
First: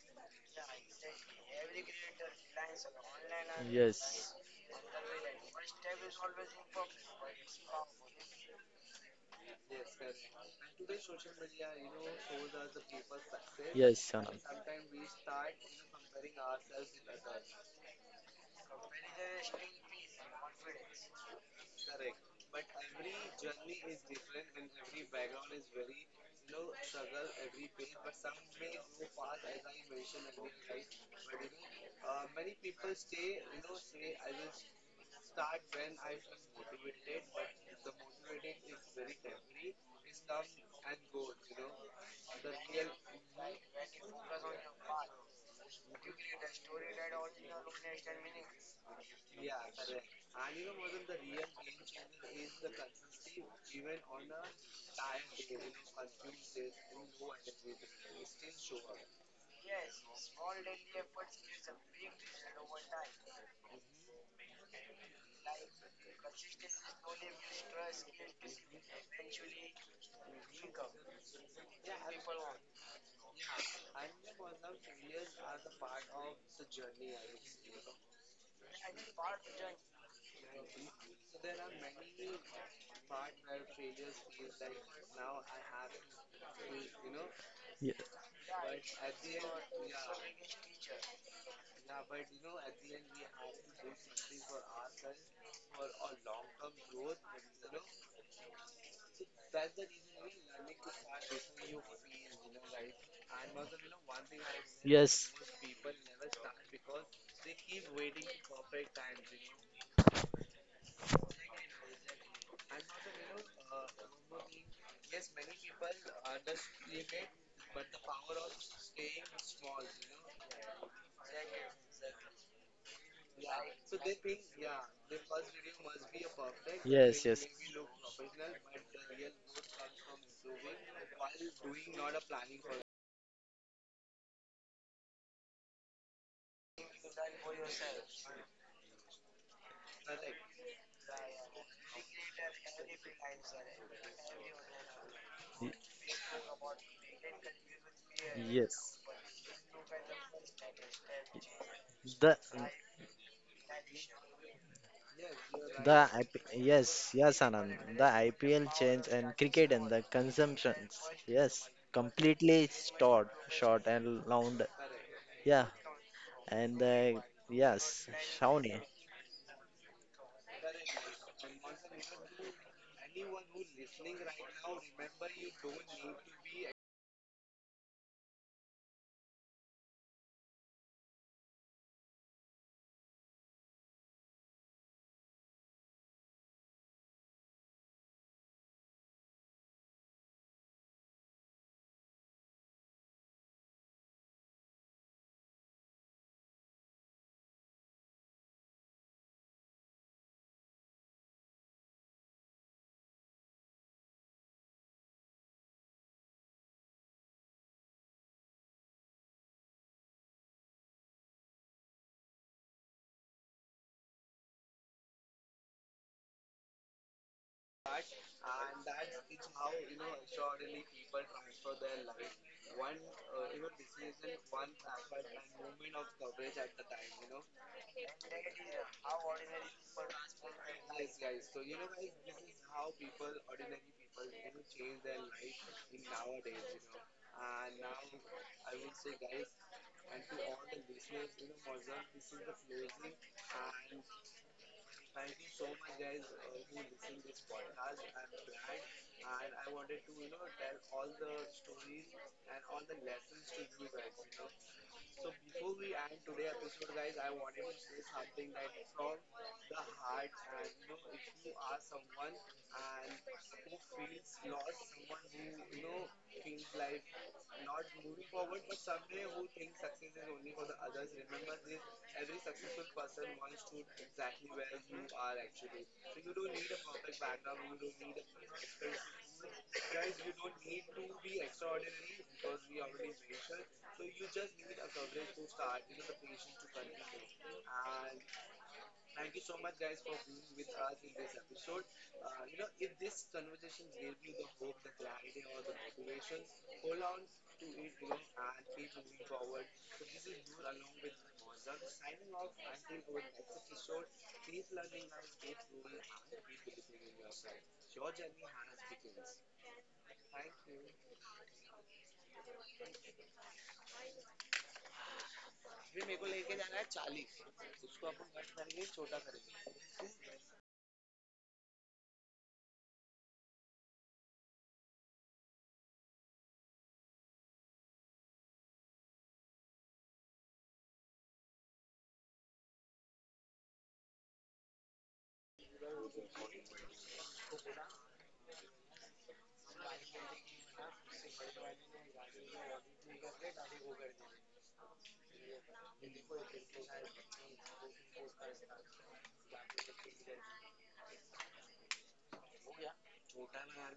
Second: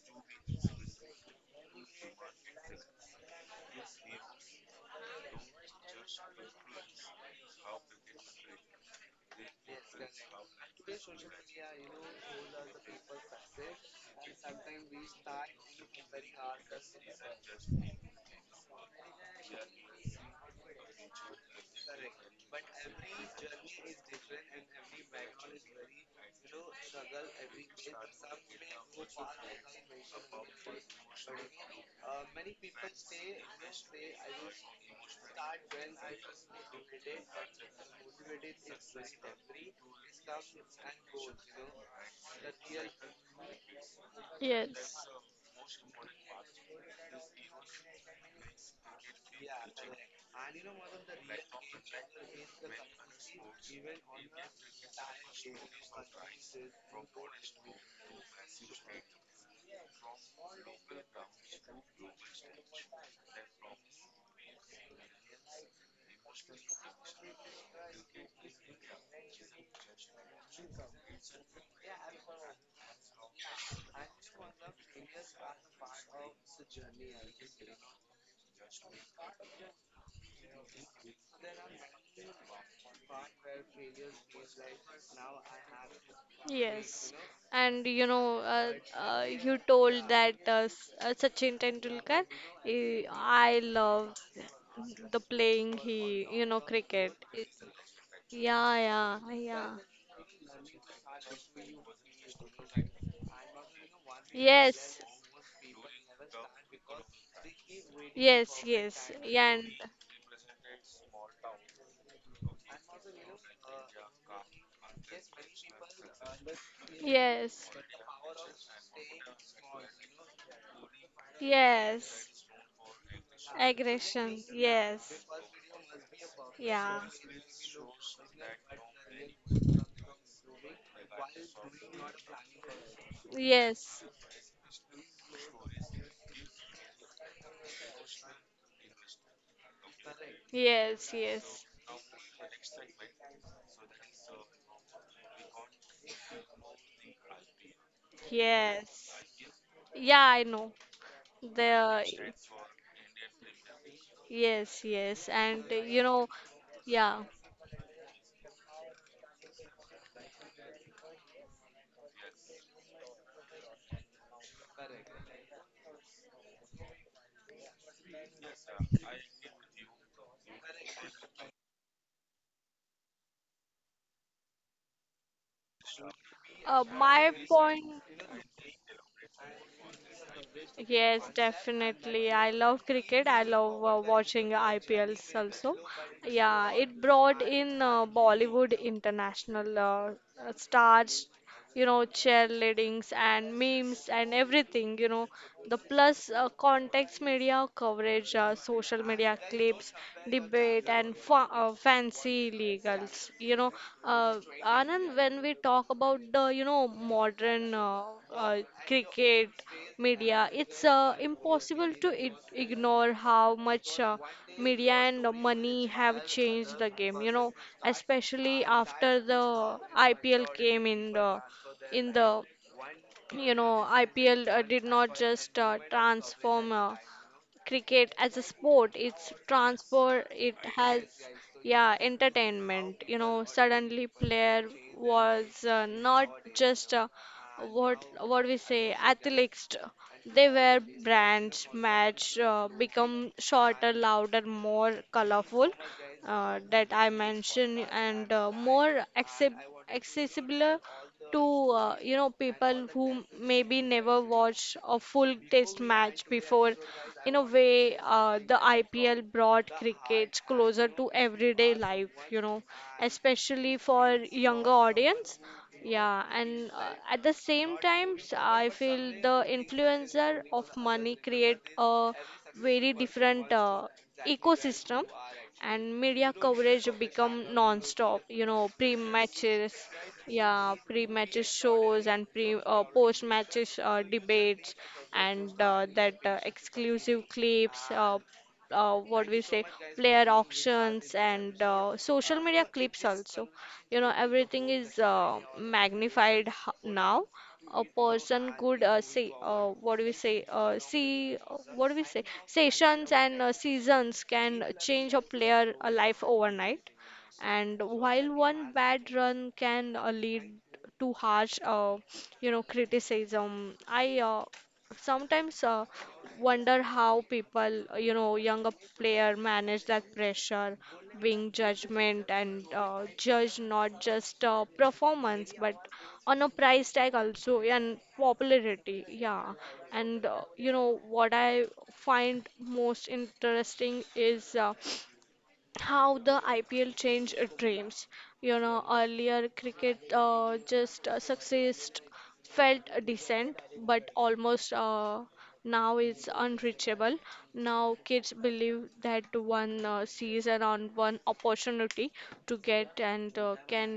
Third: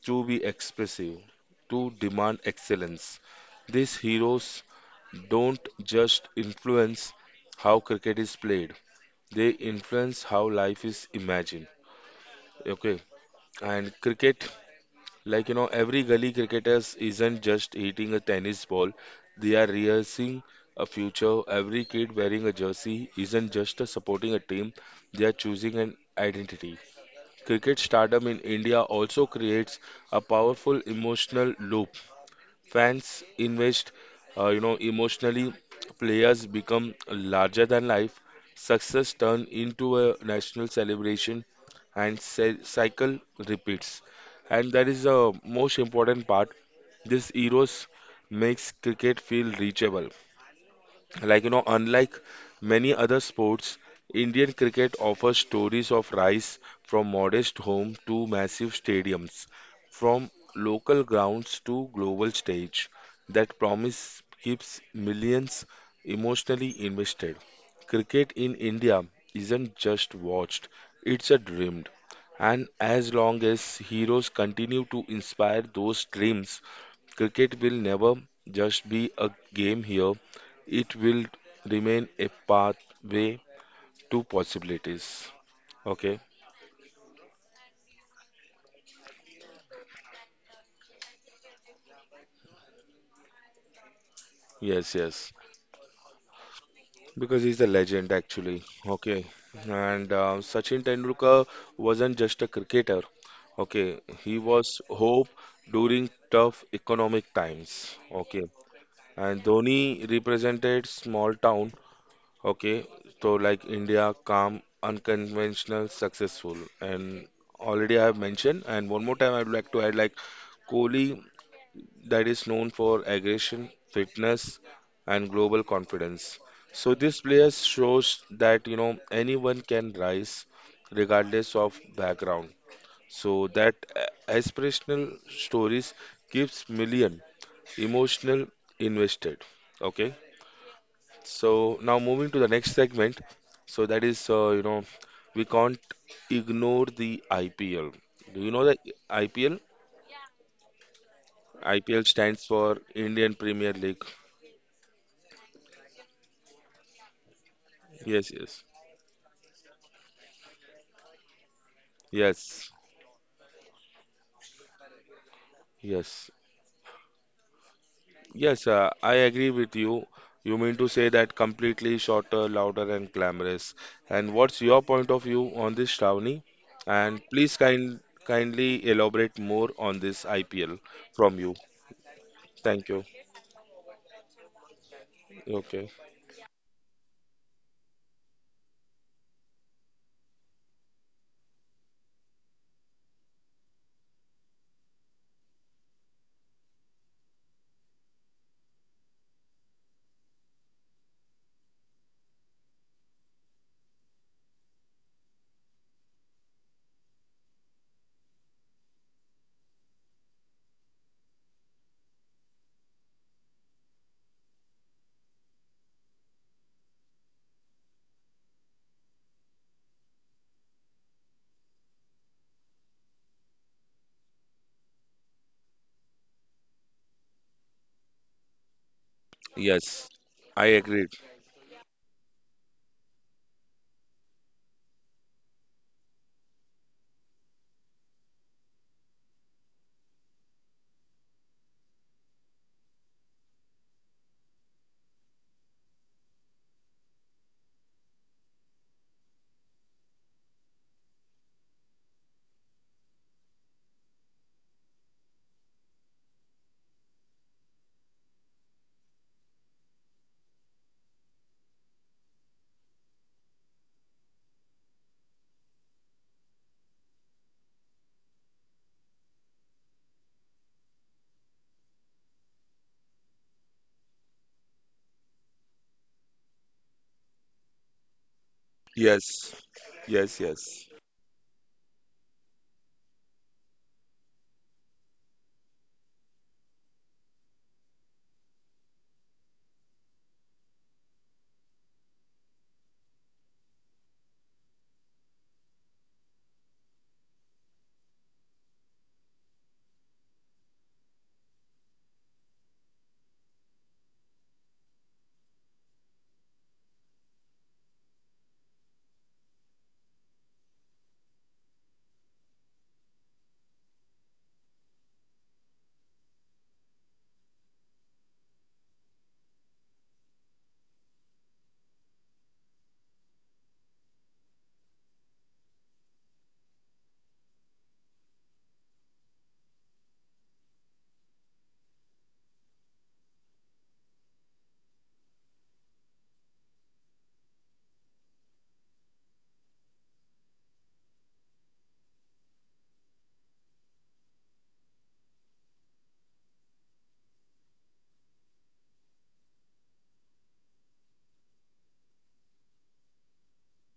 S1: to be expressive, to demand excellence. These
S3: Yes, Anand.
S1: heroes don't just influence how cricket is played, they influence how life is imagined. Okay, and cricket, like every gully cricketers isn't just hitting a tennis ball, they are rehearsing a future. Every kid wearing a jersey isn't just a supporting a team, they are choosing an identity. Cricket stardom in India also creates a powerful emotional loop. Fans invest, emotionally. Players become larger than life. Success turn into a national celebration, and cycle repeats. And that is
S2: yes,
S1: the most important part. This Euros makes cricket feel reachable. Like, unlike many other sports, Indian cricket offers stories of rise from modest home to massive stadiums, from local grounds to global stage. That promise keeps millions emotionally invested. Cricket in India isn't just watched, it's a dreamed. And as long as heroes continue to inspire those dreams, cricket will never just be a game here, it will remain a pathway to possibilities. Okay,
S2: yes. And you know, you told that Sachin Tendulkar, eh, I love
S1: yes,
S2: the
S1: yes,
S2: playing he, you know, cricket. Eh,
S1: because he's a legend actually.
S2: yeah,
S1: Okay,
S2: yeah, yeah.
S1: and Sachin Tendulkar wasn't just a cricketer, okay, he was
S2: Yes,
S1: hope
S3: Yes.
S1: during tough economic times. Okay,
S2: yes, yes.
S1: and
S2: Yeah, and
S1: Dhoni represented small town. Okay, so like India, calm, unconventional, successful, and
S2: yes,
S1: already I have mentioned. And one more time, I'd like to add like Kohli, that
S2: yes.
S1: is known for aggression, fitness,
S2: Aggression, yes,
S1: and global confidence. So
S2: yeah.
S1: this
S3: Yes, yes.
S1: player shows that anyone can rise, regardless of background.
S3: It.
S1: So that
S2: Yes,
S1: aspirational stories keeps million emotional invested. Okay.
S2: yes, yes,
S1: So now moving to the next segment. So that is, we
S3: Y-
S1: can't ignore the IPL. Do you know the
S2: yes.
S3: Yes.
S1: IPL?
S2: Yeah, I know.
S1: IPL
S2: The
S3: The
S1: stands for Indian Premier League.
S2: yes, yes, and
S3: the
S2: you know,
S3: IP, yes,
S2: yeah.
S3: yes, Anand. The
S1: Yes, yes,
S3: IPL change and cricket and the consumptions. Yes, completely
S1: yes,
S3: short short and round. Yeah,
S1: yes,
S3: and the yes,
S1: yes.
S3: Shawnee.
S1: I agree with you. You mean to say that completely shorter, louder, and glamorous. And what's your point of view on this, Shravani? And
S2: My
S1: please
S2: point,
S1: kindly elaborate more on this IPL
S2: yes,
S1: from you.
S2: definitely. I love
S1: Thank you.
S2: cricket. I love watching IPLs also.
S1: Okay.
S2: Yeah, it brought in Bollywood international stars, you know, cheerleadings and memes and everything, you know, the plus context media coverage, social media clips, debate and fancy legals, you know. uh, Anand, when we talk about the you know modern uh, cricket media it's impossible to ignore how much media and money have changed the game, you know, especially after the IPL came in the you know IPL did not just transform cricket as a sport. It's
S1: Yes,
S2: transfer it
S1: I
S2: has
S1: agreed.
S2: yeah entertainment, you know, suddenly player was not just what what we say athletes, they were brands. Match become shorter, louder, more colorful, that I mentioned and more accessible to you know people who maybe never watched a full test match before. In a way, the IPL brought cricket closer to everyday life, you know, especially for younger audience. Yeah, and at the same time, I feel the influencer of money create a very different ecosystem, and media coverage become non-stop, you know,
S1: Yes, yes, yes,
S2: pre-matches shows and pre post-matches debates and that exclusive clips, what we say player auctions and social media clips also. You know, everything is magnified now. A person could say what do we say see what do we say sessions and seasons can change a player life overnight, and while one bad run can lead to harsh, criticism. I Sometimes wonder how people, younger player manage that pressure, being judgment and judge not just performance but on a price tag also and popularity. Yeah, and you know what I find most interesting is how the IPL changed dreams. You know, earlier cricket just success felt decent, but almost now it's unreachable. Now kids believe that one season on one opportunity to get and can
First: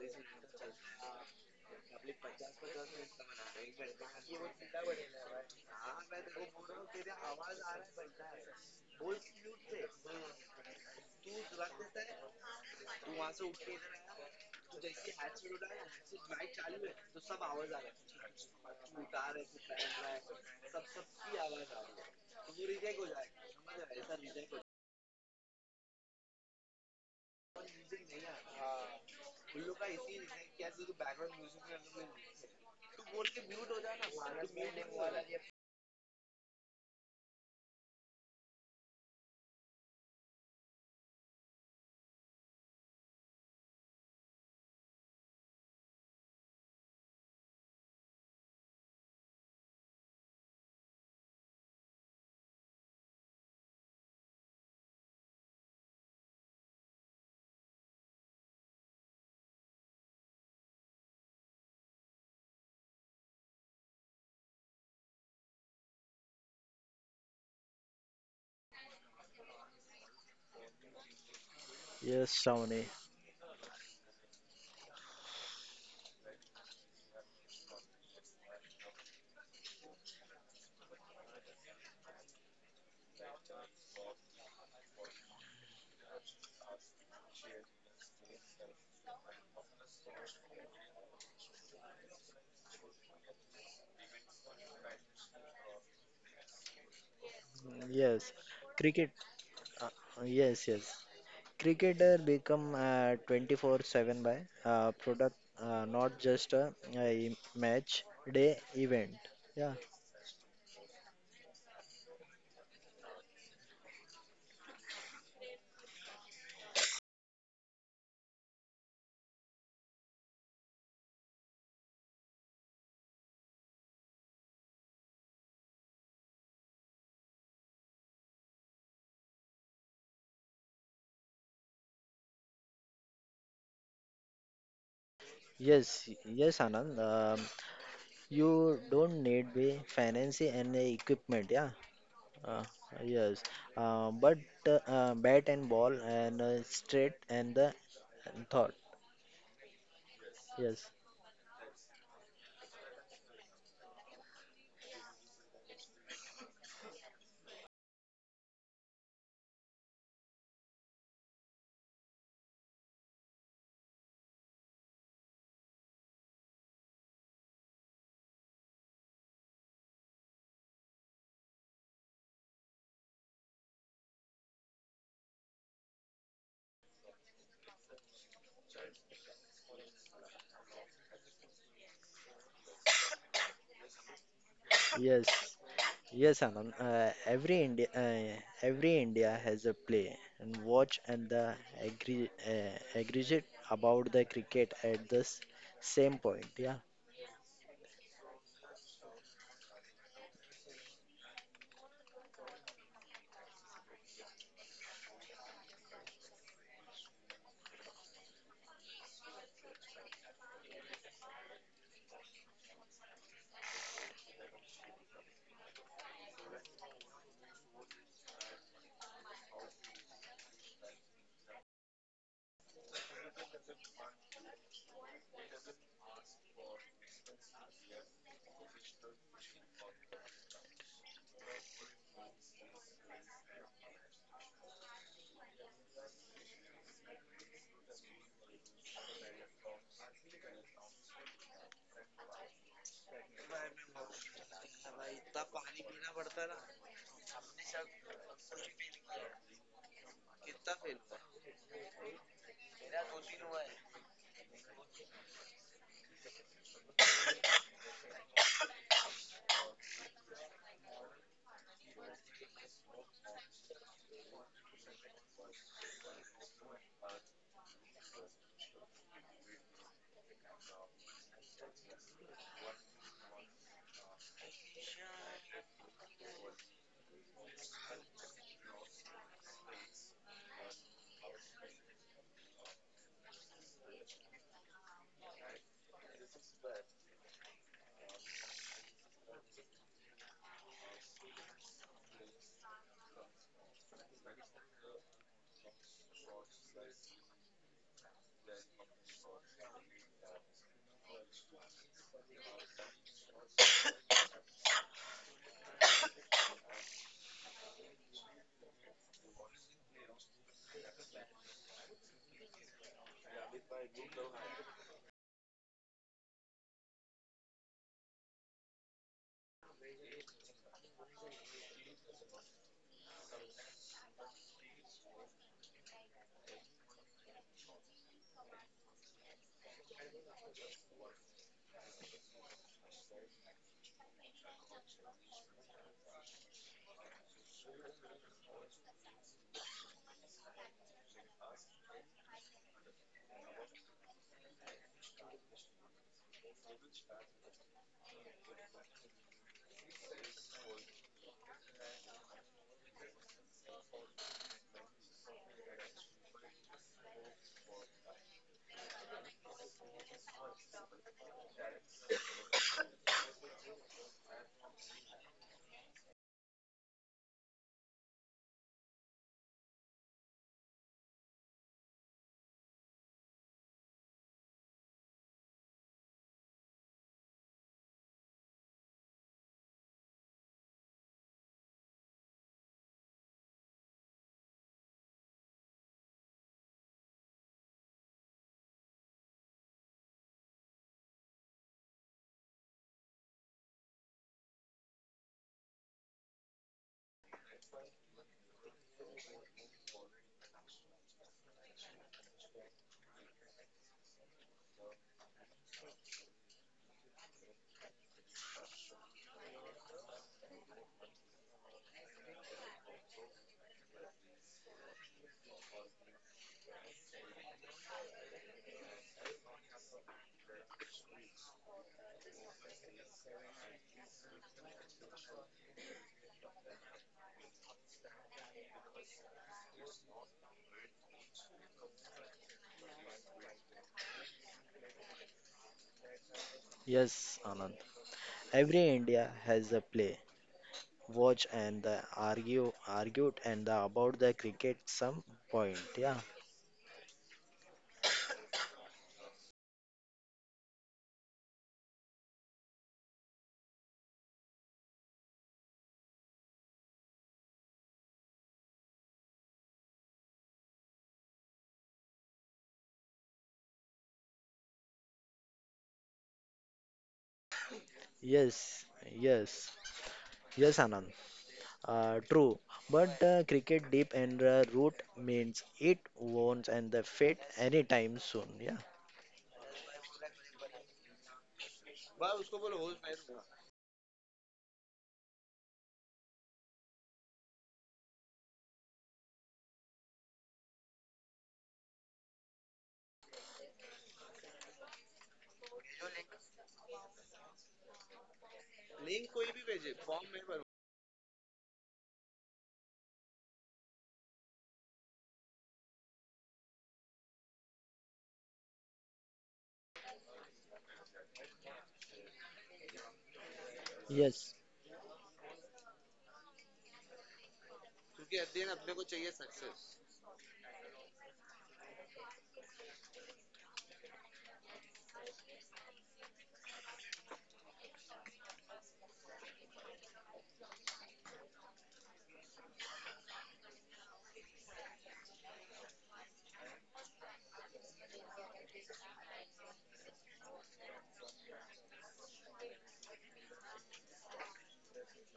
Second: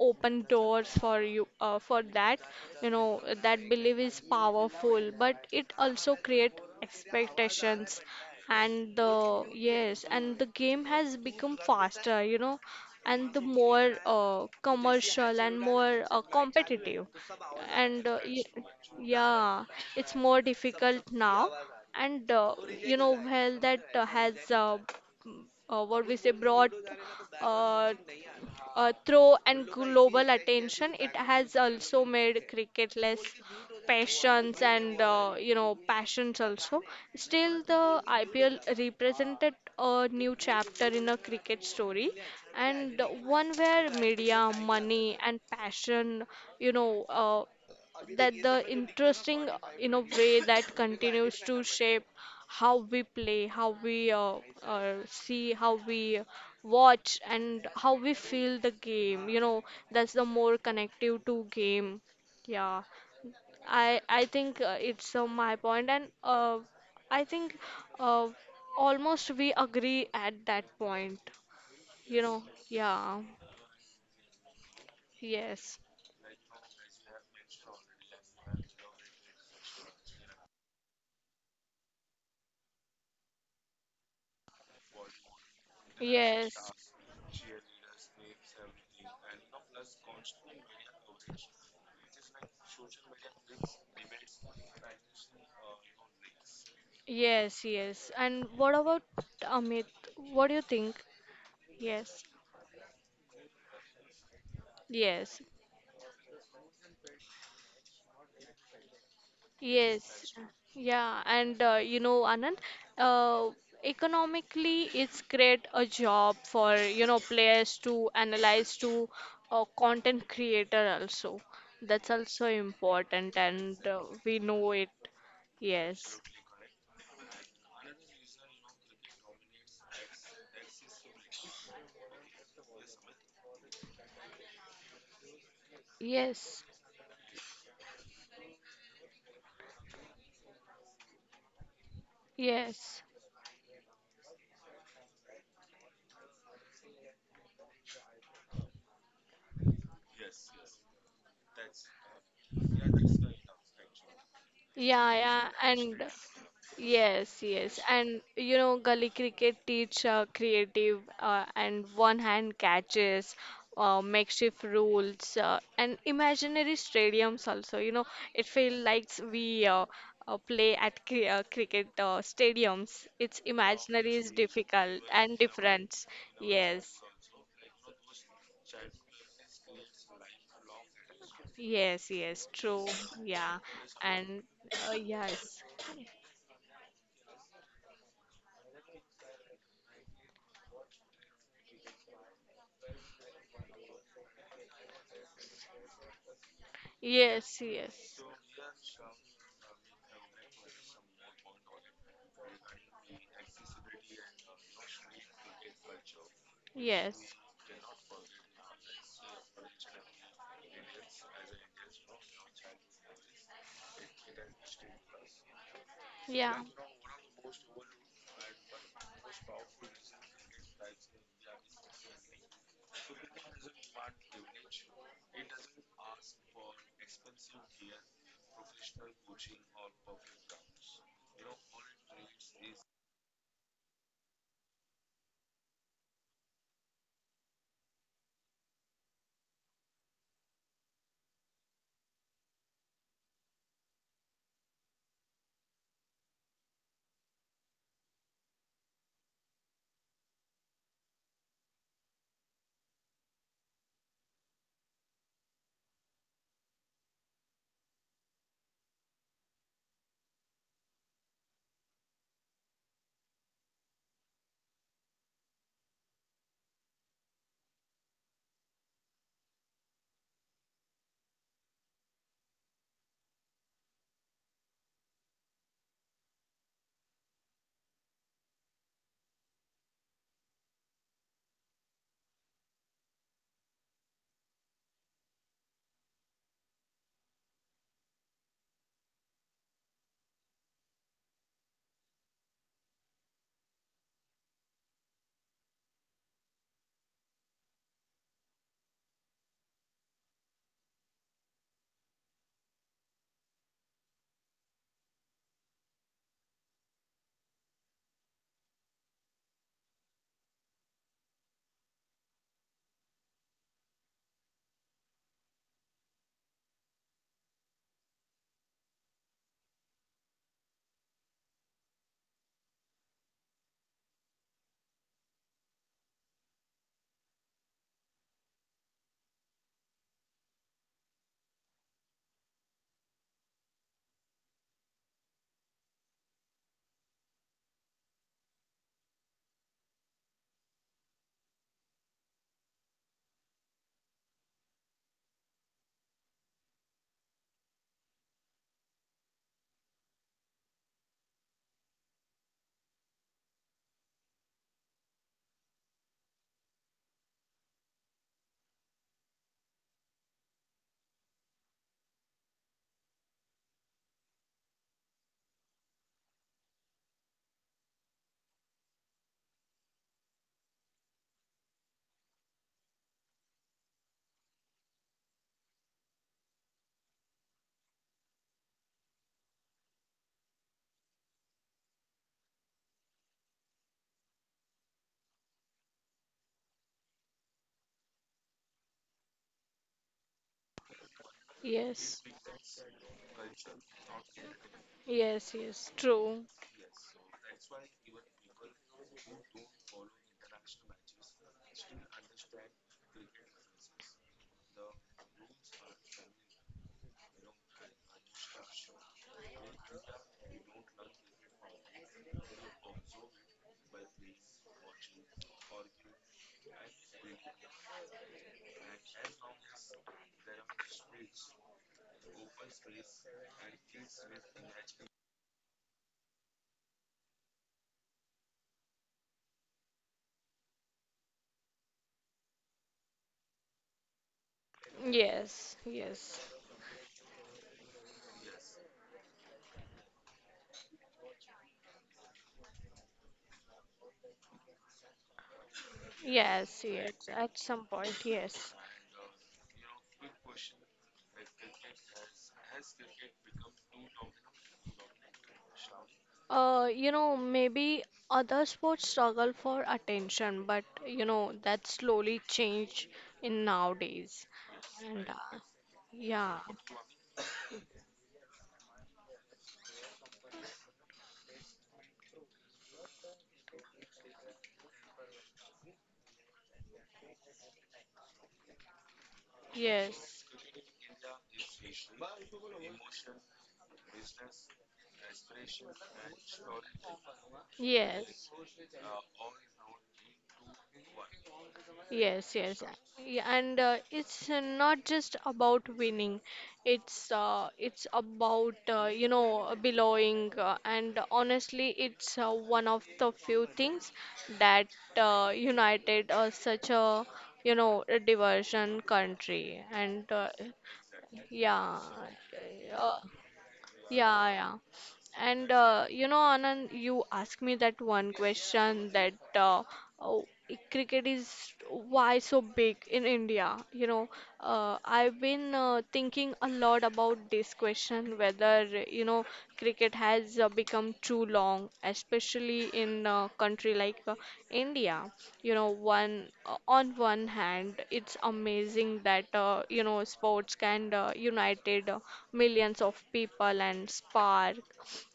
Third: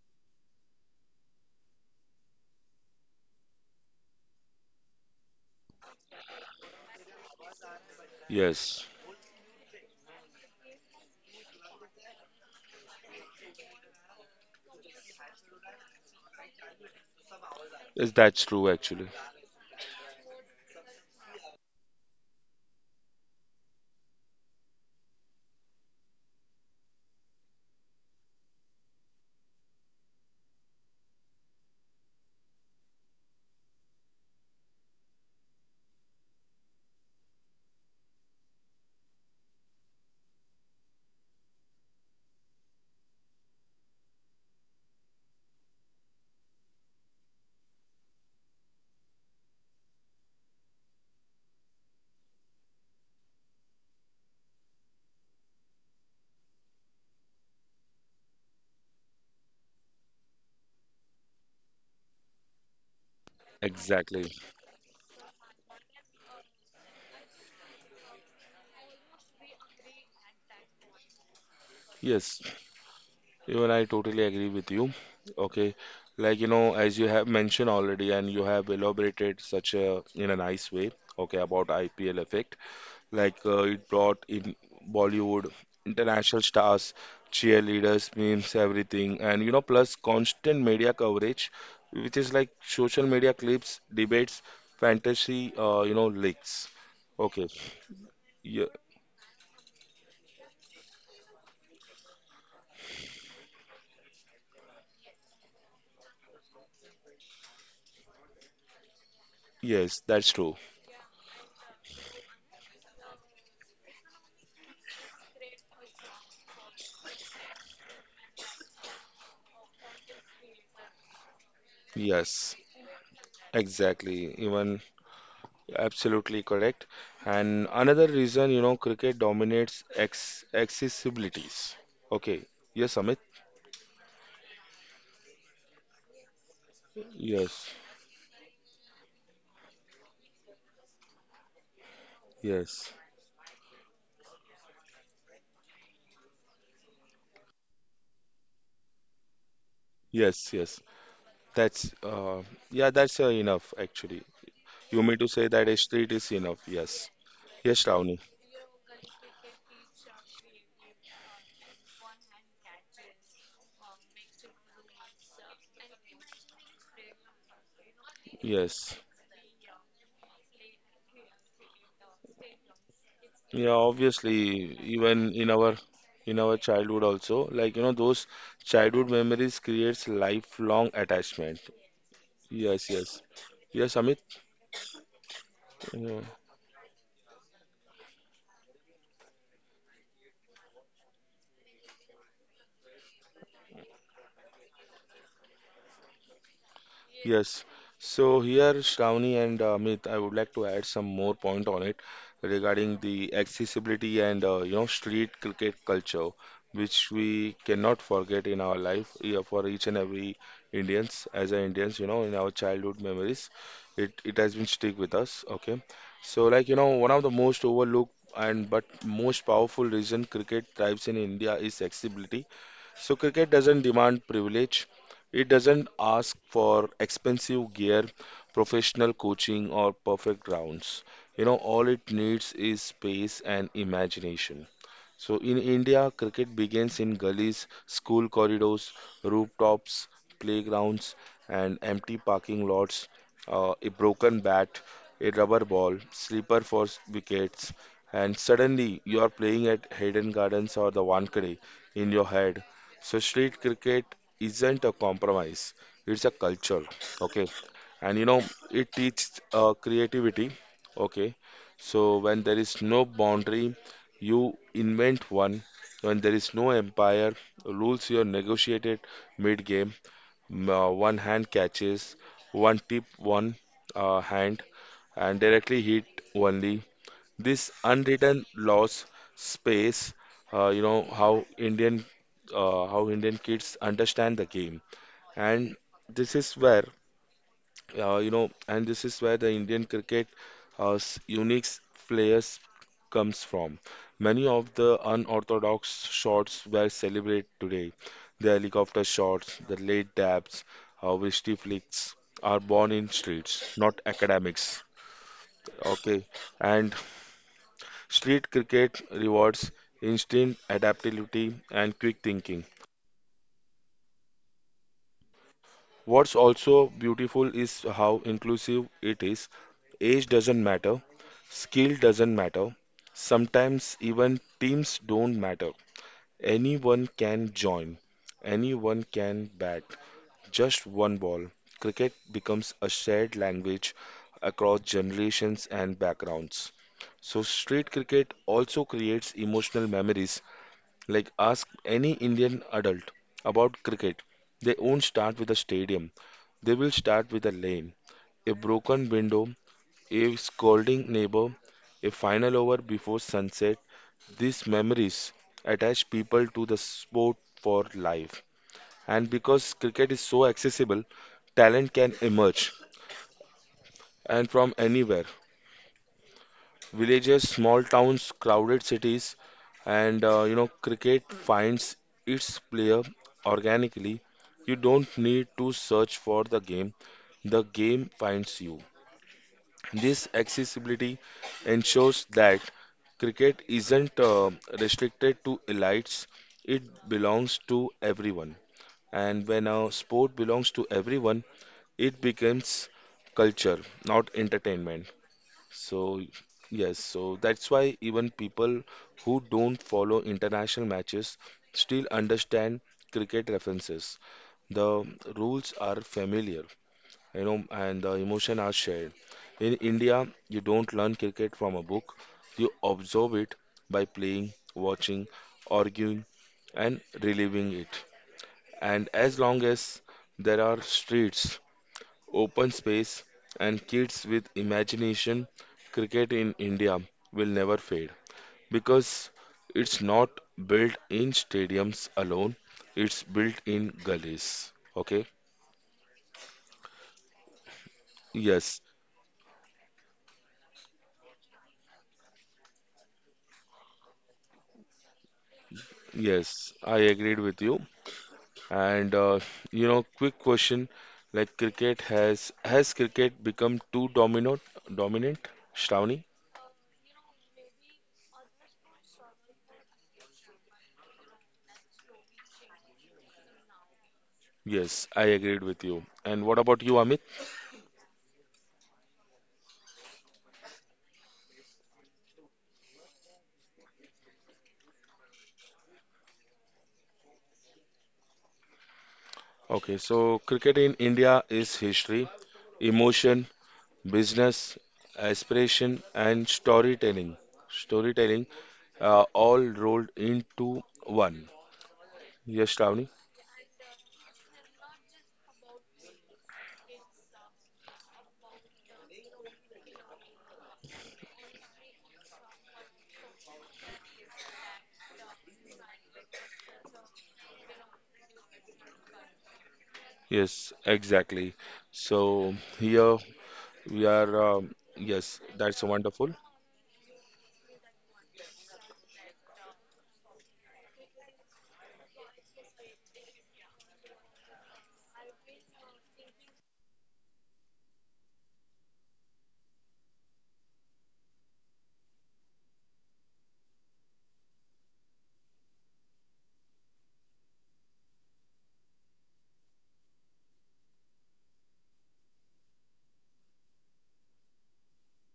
S2: open doors for you for that. You know, that belief is powerful, but it also create expectations.
S1: yes.
S2: And the game has become faster, you know, and the more commercial and more competitive, and
S1: Yes,
S2: uh,
S1: that's
S2: y-
S1: true actually.
S2: yeah, it's more difficult now. And you know, well, that has what we say brought uh, through and global attention. It has also made cricket less passions, and you know, passions also. Still, the IPL represented a new chapter in a cricket story, and one where media, money, and passion, you know uh, that the interesting in a way that continues to shape how we play, how we see, how we watch, and how we feel the game. You know, that's the more connective to game. Yeah, I
S1: Exactly.
S2: think it's my point, and I think uh, almost we agree at that point. You
S3: Yes,
S1: Yes,
S2: know,
S3: Shawnee.
S2: yeah,
S1: even I totally agree with you. Okay,
S2: yes,
S1: like as you have mentioned already, and you have elaborated such a in a nice way. Okay, about IPL effect, it brought in Bollywood, international
S2: yes.
S1: stars, cheerleaders, memes, everything, and plus constant media coverage, which is like social media clips, debates, fantasy, leaks. Okay,
S2: Yes, yes.
S3: Yes,
S2: And
S1: yeah,
S2: what about
S3: cricket.
S2: Amit?
S3: Uh,
S2: What do you
S3: yes, yes.
S2: think?
S3: Cricketer
S2: Yes,
S3: become 24/7 by product,
S2: yes,
S3: not just a match day event. Yeah.
S1: yes, that's
S2: yes.
S1: true.
S2: Yeah, and you know, Anand, uh, economically, it's create a job for, you know, players to analyze, to content creator also. That's also
S1: Yes,
S2: important, and
S1: exactly.
S2: we know
S1: Even
S2: it. Yes,
S1: Absolutely correct. And another reason, you know, cricket dominates ex accessibilities. Okay. Yes, Amit.
S3: Yes. Yes,
S2: yes,
S3: Anand.
S1: Yes.
S3: You don't need be fancy and the equipment. Yeah. Uh,
S1: Yes.
S2: yes.
S3: yes. But bat and ball and straight and the thought.
S1: Yes. Yes.
S3: Yes.
S1: That's yeah, that's Enough actually. You
S2: Yeah,
S1: mean to say
S2: yeah,
S1: that a street
S2: and
S1: is enough? Yes.
S2: yes,
S1: Yes,
S2: yes,
S1: Shravani.
S2: and you know, gully cricket teach creative and one-hand catches, makeshift rules, and imaginary stadiums also. You know, it feels
S1: Yes.
S2: like we, play at cri cricket stadiums. It's
S1: Yeah,
S2: imaginary is
S1: obviously,
S2: difficult
S1: even
S2: and
S1: in our
S2: different.
S1: in our
S2: Yes,
S1: childhood also, like you know, those childhood memories creates lifelong attachment.
S2: yes, yes, true.
S1: Yes, yes.
S2: Yeah,
S1: Yes, Amit.
S2: and
S3: Yes,
S2: yes,
S1: Yeah.
S3: yes, Anand. Every India has a play and watch and the agree, aggregate about the cricket at the same point. Yeah,
S2: yes,
S1: Yes.
S2: yes,
S1: So here, Shravani and Amit, I would like to add some more point on it regarding the accessibility and you know street cricket culture, which
S2: yes,
S1: we cannot forget in our life yeah, for each and every Indians. As a Indians, you know, in our childhood memories, it has been stick with us. Okay. So
S2: yeah.
S1: like you know, one of the most overlooked and but most powerful reason cricket thrives in India is accessibility so cricket doesn't demand privilege. It doesn't ask for expensive gear, professional coaching, or perfect grounds. You know, all it needs is space and imagination. So in India, cricket begins in gullies, school corridors, rooftops, playgrounds, and empty parking lots, a broken bat, a rubber ball, slipper for wickets, and suddenly you are playing at Hayden Gardens or the Wankhede in your head so street cricket isn't a compromise; it's a culture. Okay, and you know it teaches creativity. Okay, so when there is no boundary, you invent one. When there is no empire, rules you are negotiated mid-game. One hand catches, one tip, one hand, and directly hit only. This unwritten laws space, you know, how Indian kids understand the game, and this is where the Indian cricket unique players comes from. Many of the unorthodox shots were celebrated today. The helicopter shots, the late dabs, wristy flicks are born in streets, not academics. Okay, and Street cricket rewards instinct, adaptability, and quick thinking. What's also beautiful is how inclusive it is. Age doesn't matter, skill doesn't matter, sometimes even teams don't matter. Anyone can join, anyone can bat. Just one ball. Cricket becomes a shared language across generations and backgrounds. So, street cricket also creates emotional memories. Like, ask any Indian adult about cricket. They won't start with a stadium. They will start with a lane, a broken window, a scolding neighbor, a final over before sunset. These memories attach people to the sport for life. And because cricket is so accessible, talent can emerge and from anywhere. Villages, small towns, crowded cities, and you know, cricket finds its player organically. You don't need to search for the game finds you. This accessibility ensures that cricket isn't restricted to elites, it belongs to everyone. And when a sport belongs to everyone, it
S2: Yes,
S1: becomes culture, not entertainment.
S2: yes, yes,
S1: So,
S2: true.
S1: yes, so that's why even people who don't follow international matches still understand cricket references. The rules are familiar, you know, and the emotion are shared. In India, you don't learn cricket from a book, you observe it by playing, watching, arguing, and reliving it. And as long as there are streets, open space, and kids with imagination, cricket in India will never fade because it's not built in stadiums alone, it's built in gullies. Okay?
S2: Yes, yes,
S3: yes, Anand.
S1: Yes,
S3: Every India has a play, watch and the argue, argued and the about the cricket some point. Yeah,
S1: yes,
S2: yes,
S1: I
S2: yes,
S1: agreed
S2: at
S1: with you.
S2: some point, yes.
S1: And you know, quick question like cricket has cricket become too dominant, Shravani?
S2: You know, maybe other sports struggle for attention, but you know, that slowly change in nowadays.
S1: Yes, I
S2: And
S1: agreed with you. And what
S2: yeah,
S1: about you, Amit?
S3: yes, yes, yes, Anand. True, but cricket deep and root means it won't end the fate anytime soon. Yeah.
S1: Okay, so
S2: yes,
S1: cricket in India is history, emotion, business, aspiration, and storytelling. Storytelling
S2: yes.
S1: all rolled into one.
S2: Yes,
S1: Yes,
S2: yes.
S1: Shravani?
S2: Yeah, and it's not just about winning. It's about, you know, belonging. And honestly, it's one of the few things that united such a, you know, a diversion country. And
S1: Yes, exactly.
S2: yeah,
S1: So here
S2: uh,
S1: we
S2: yeah,
S1: are.
S3: Yes.
S2: yeah.
S1: Yes,
S2: And
S1: that's
S2: you
S1: wonderful.
S2: know, Anand, you asked me that one question that oh, cricket is why so big in India. You know, I've been thinking a lot about this question, whether, you know, cricket has become too long, especially in a country like India. You know, one on one hand, it's amazing that, you know, sports can united millions of people, and spark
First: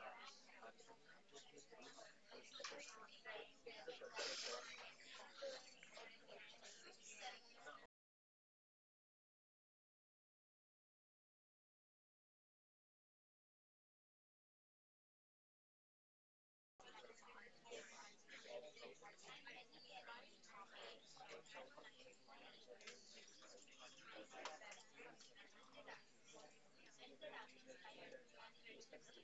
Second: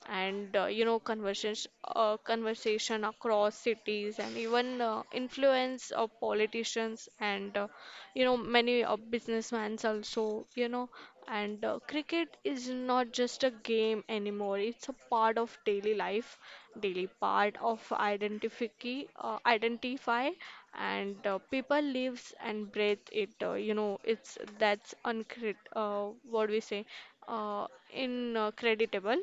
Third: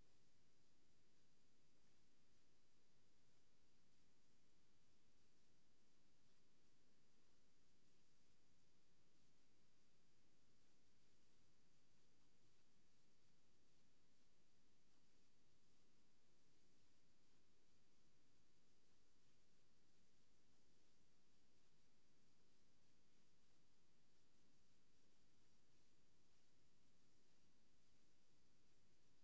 S2: and, you know, conversation across cities, and even influence of politicians and, you know, many businessmen also, you know. And cricket is not just a game anymore, it's a part of daily life, daily part of identify identify, and people lives and breathe it. You know, it's that's uncrit what we say uh, incredible.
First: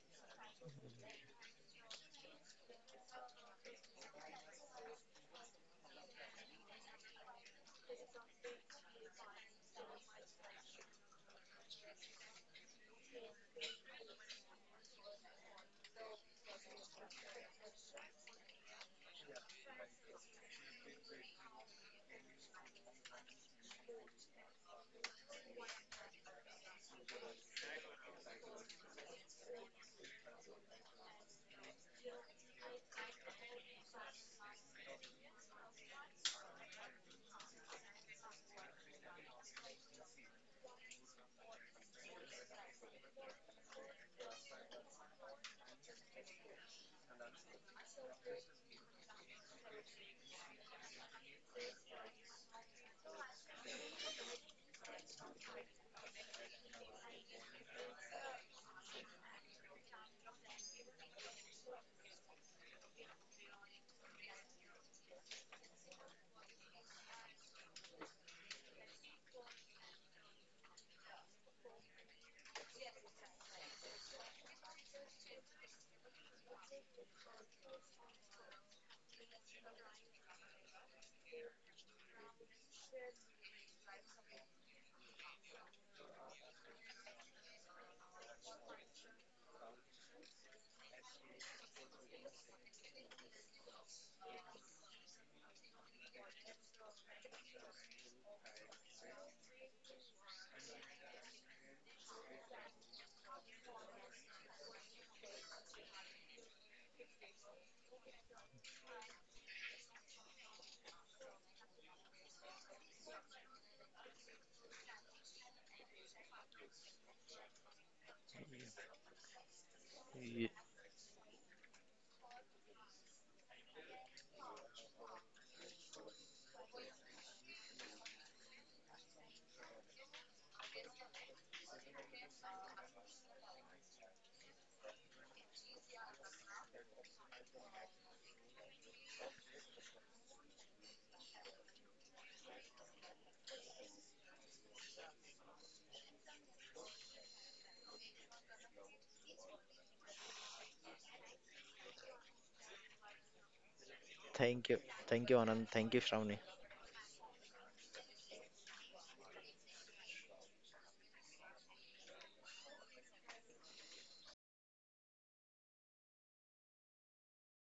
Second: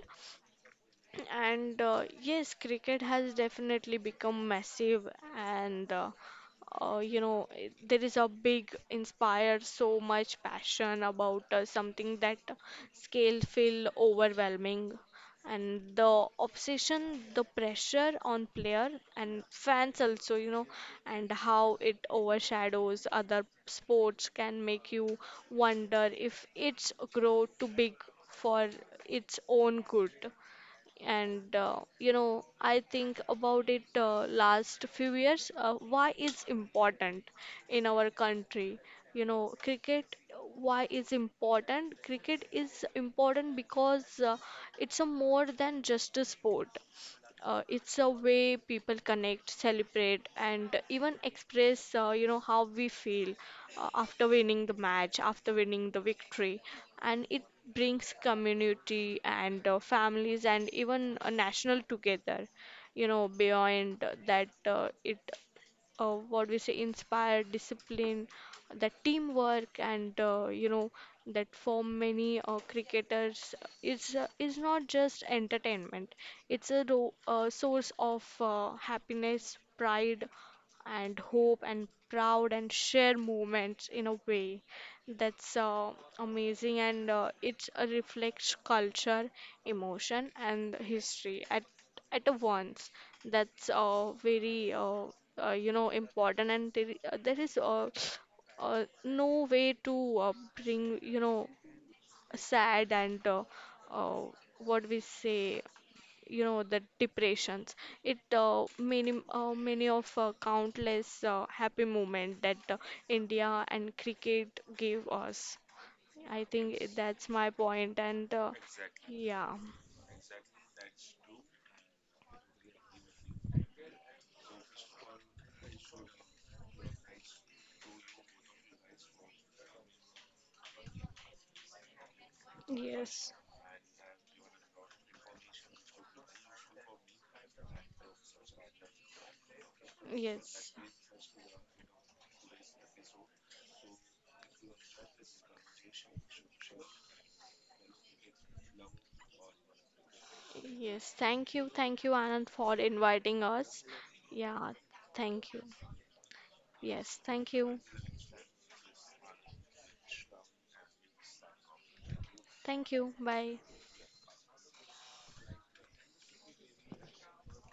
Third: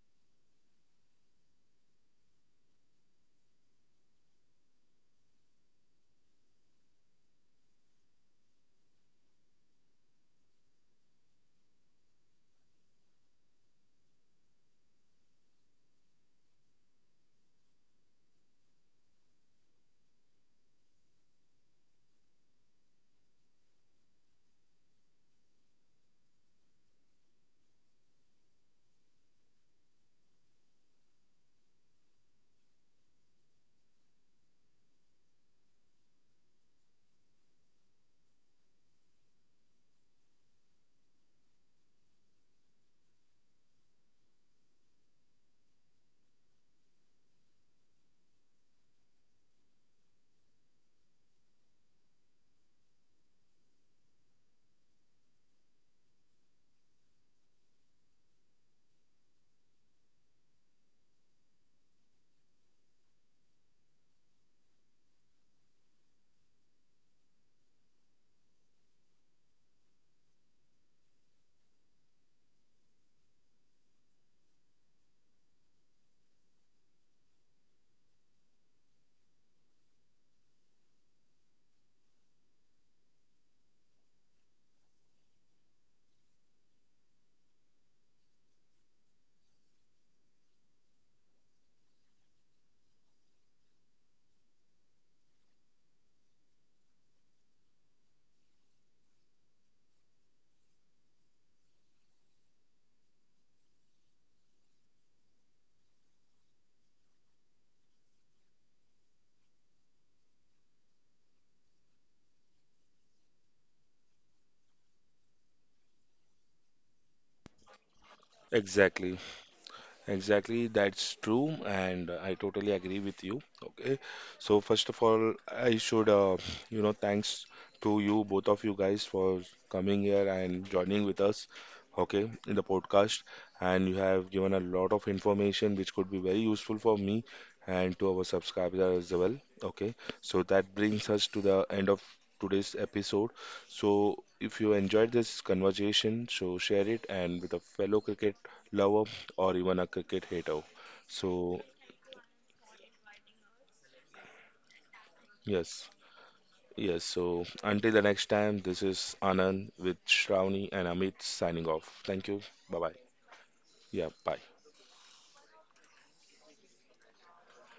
S2: And yes, cricket has definitely become massive, and you know, there is a big inspire so much passion about something that scale feel overwhelming, and the obsession, the pressure on player and fans also, you know, and how it overshadows other sports can make you wonder if it's grow too big for its own good. And you know, I think about it last few years, why it's important in our country. You know, cricket, why is important, cricket is important because it's a more than just a sport. It's a way people connect, celebrate, and even express, you know, how we feel after winning the match, after winning the victory. And it brings community and families and even a national together. You know, beyond that, it what we say inspire discipline, the teamwork, and, you know, that for many cricketers is not just entertainment, it's a source of happiness, pride, and hope, and proud, and share moments in a way that's amazing. And it reflects culture, emotion, and history at a once. That's very you know, important. And there, there is no way to bring, you know, sad and, uh, what we say you know, the depressions. It many of countless happy moment that India and cricket gave us. I think that's my point, and
S1: Exactly.
S2: yeah,
S3: Ye-
S1: Exactly, that's true, and I totally agree with you. Okay, so first of all, I should thanks to you, both of you guys, for coming here and joining with us, okay, in the podcast.
S2: yes,
S1: And you have given a lot of information which could be very useful for me and to our subscribers as well. Okay, so
S2: yes,
S1: that brings us to the end of today's episode. So if you enjoyed this conversation, so share it and with a fellow cricket lover or even a cricket hater.
S2: yes.
S1: So,
S2: Thank you, Anand, for inviting us.
S3: Thank
S2: Yeah,
S3: you. Thank you,
S2: thank you.
S3: Anand.
S1: yes,
S3: Thank you, Shravani.
S1: yes.
S2: Yes,
S1: So,
S2: thank you,
S1: until the next time, this is Anand with Shravani and Amit signing off. Thank you. Bye
S2: thank
S1: bye.
S2: you. Bye.
S1: Yeah, bye.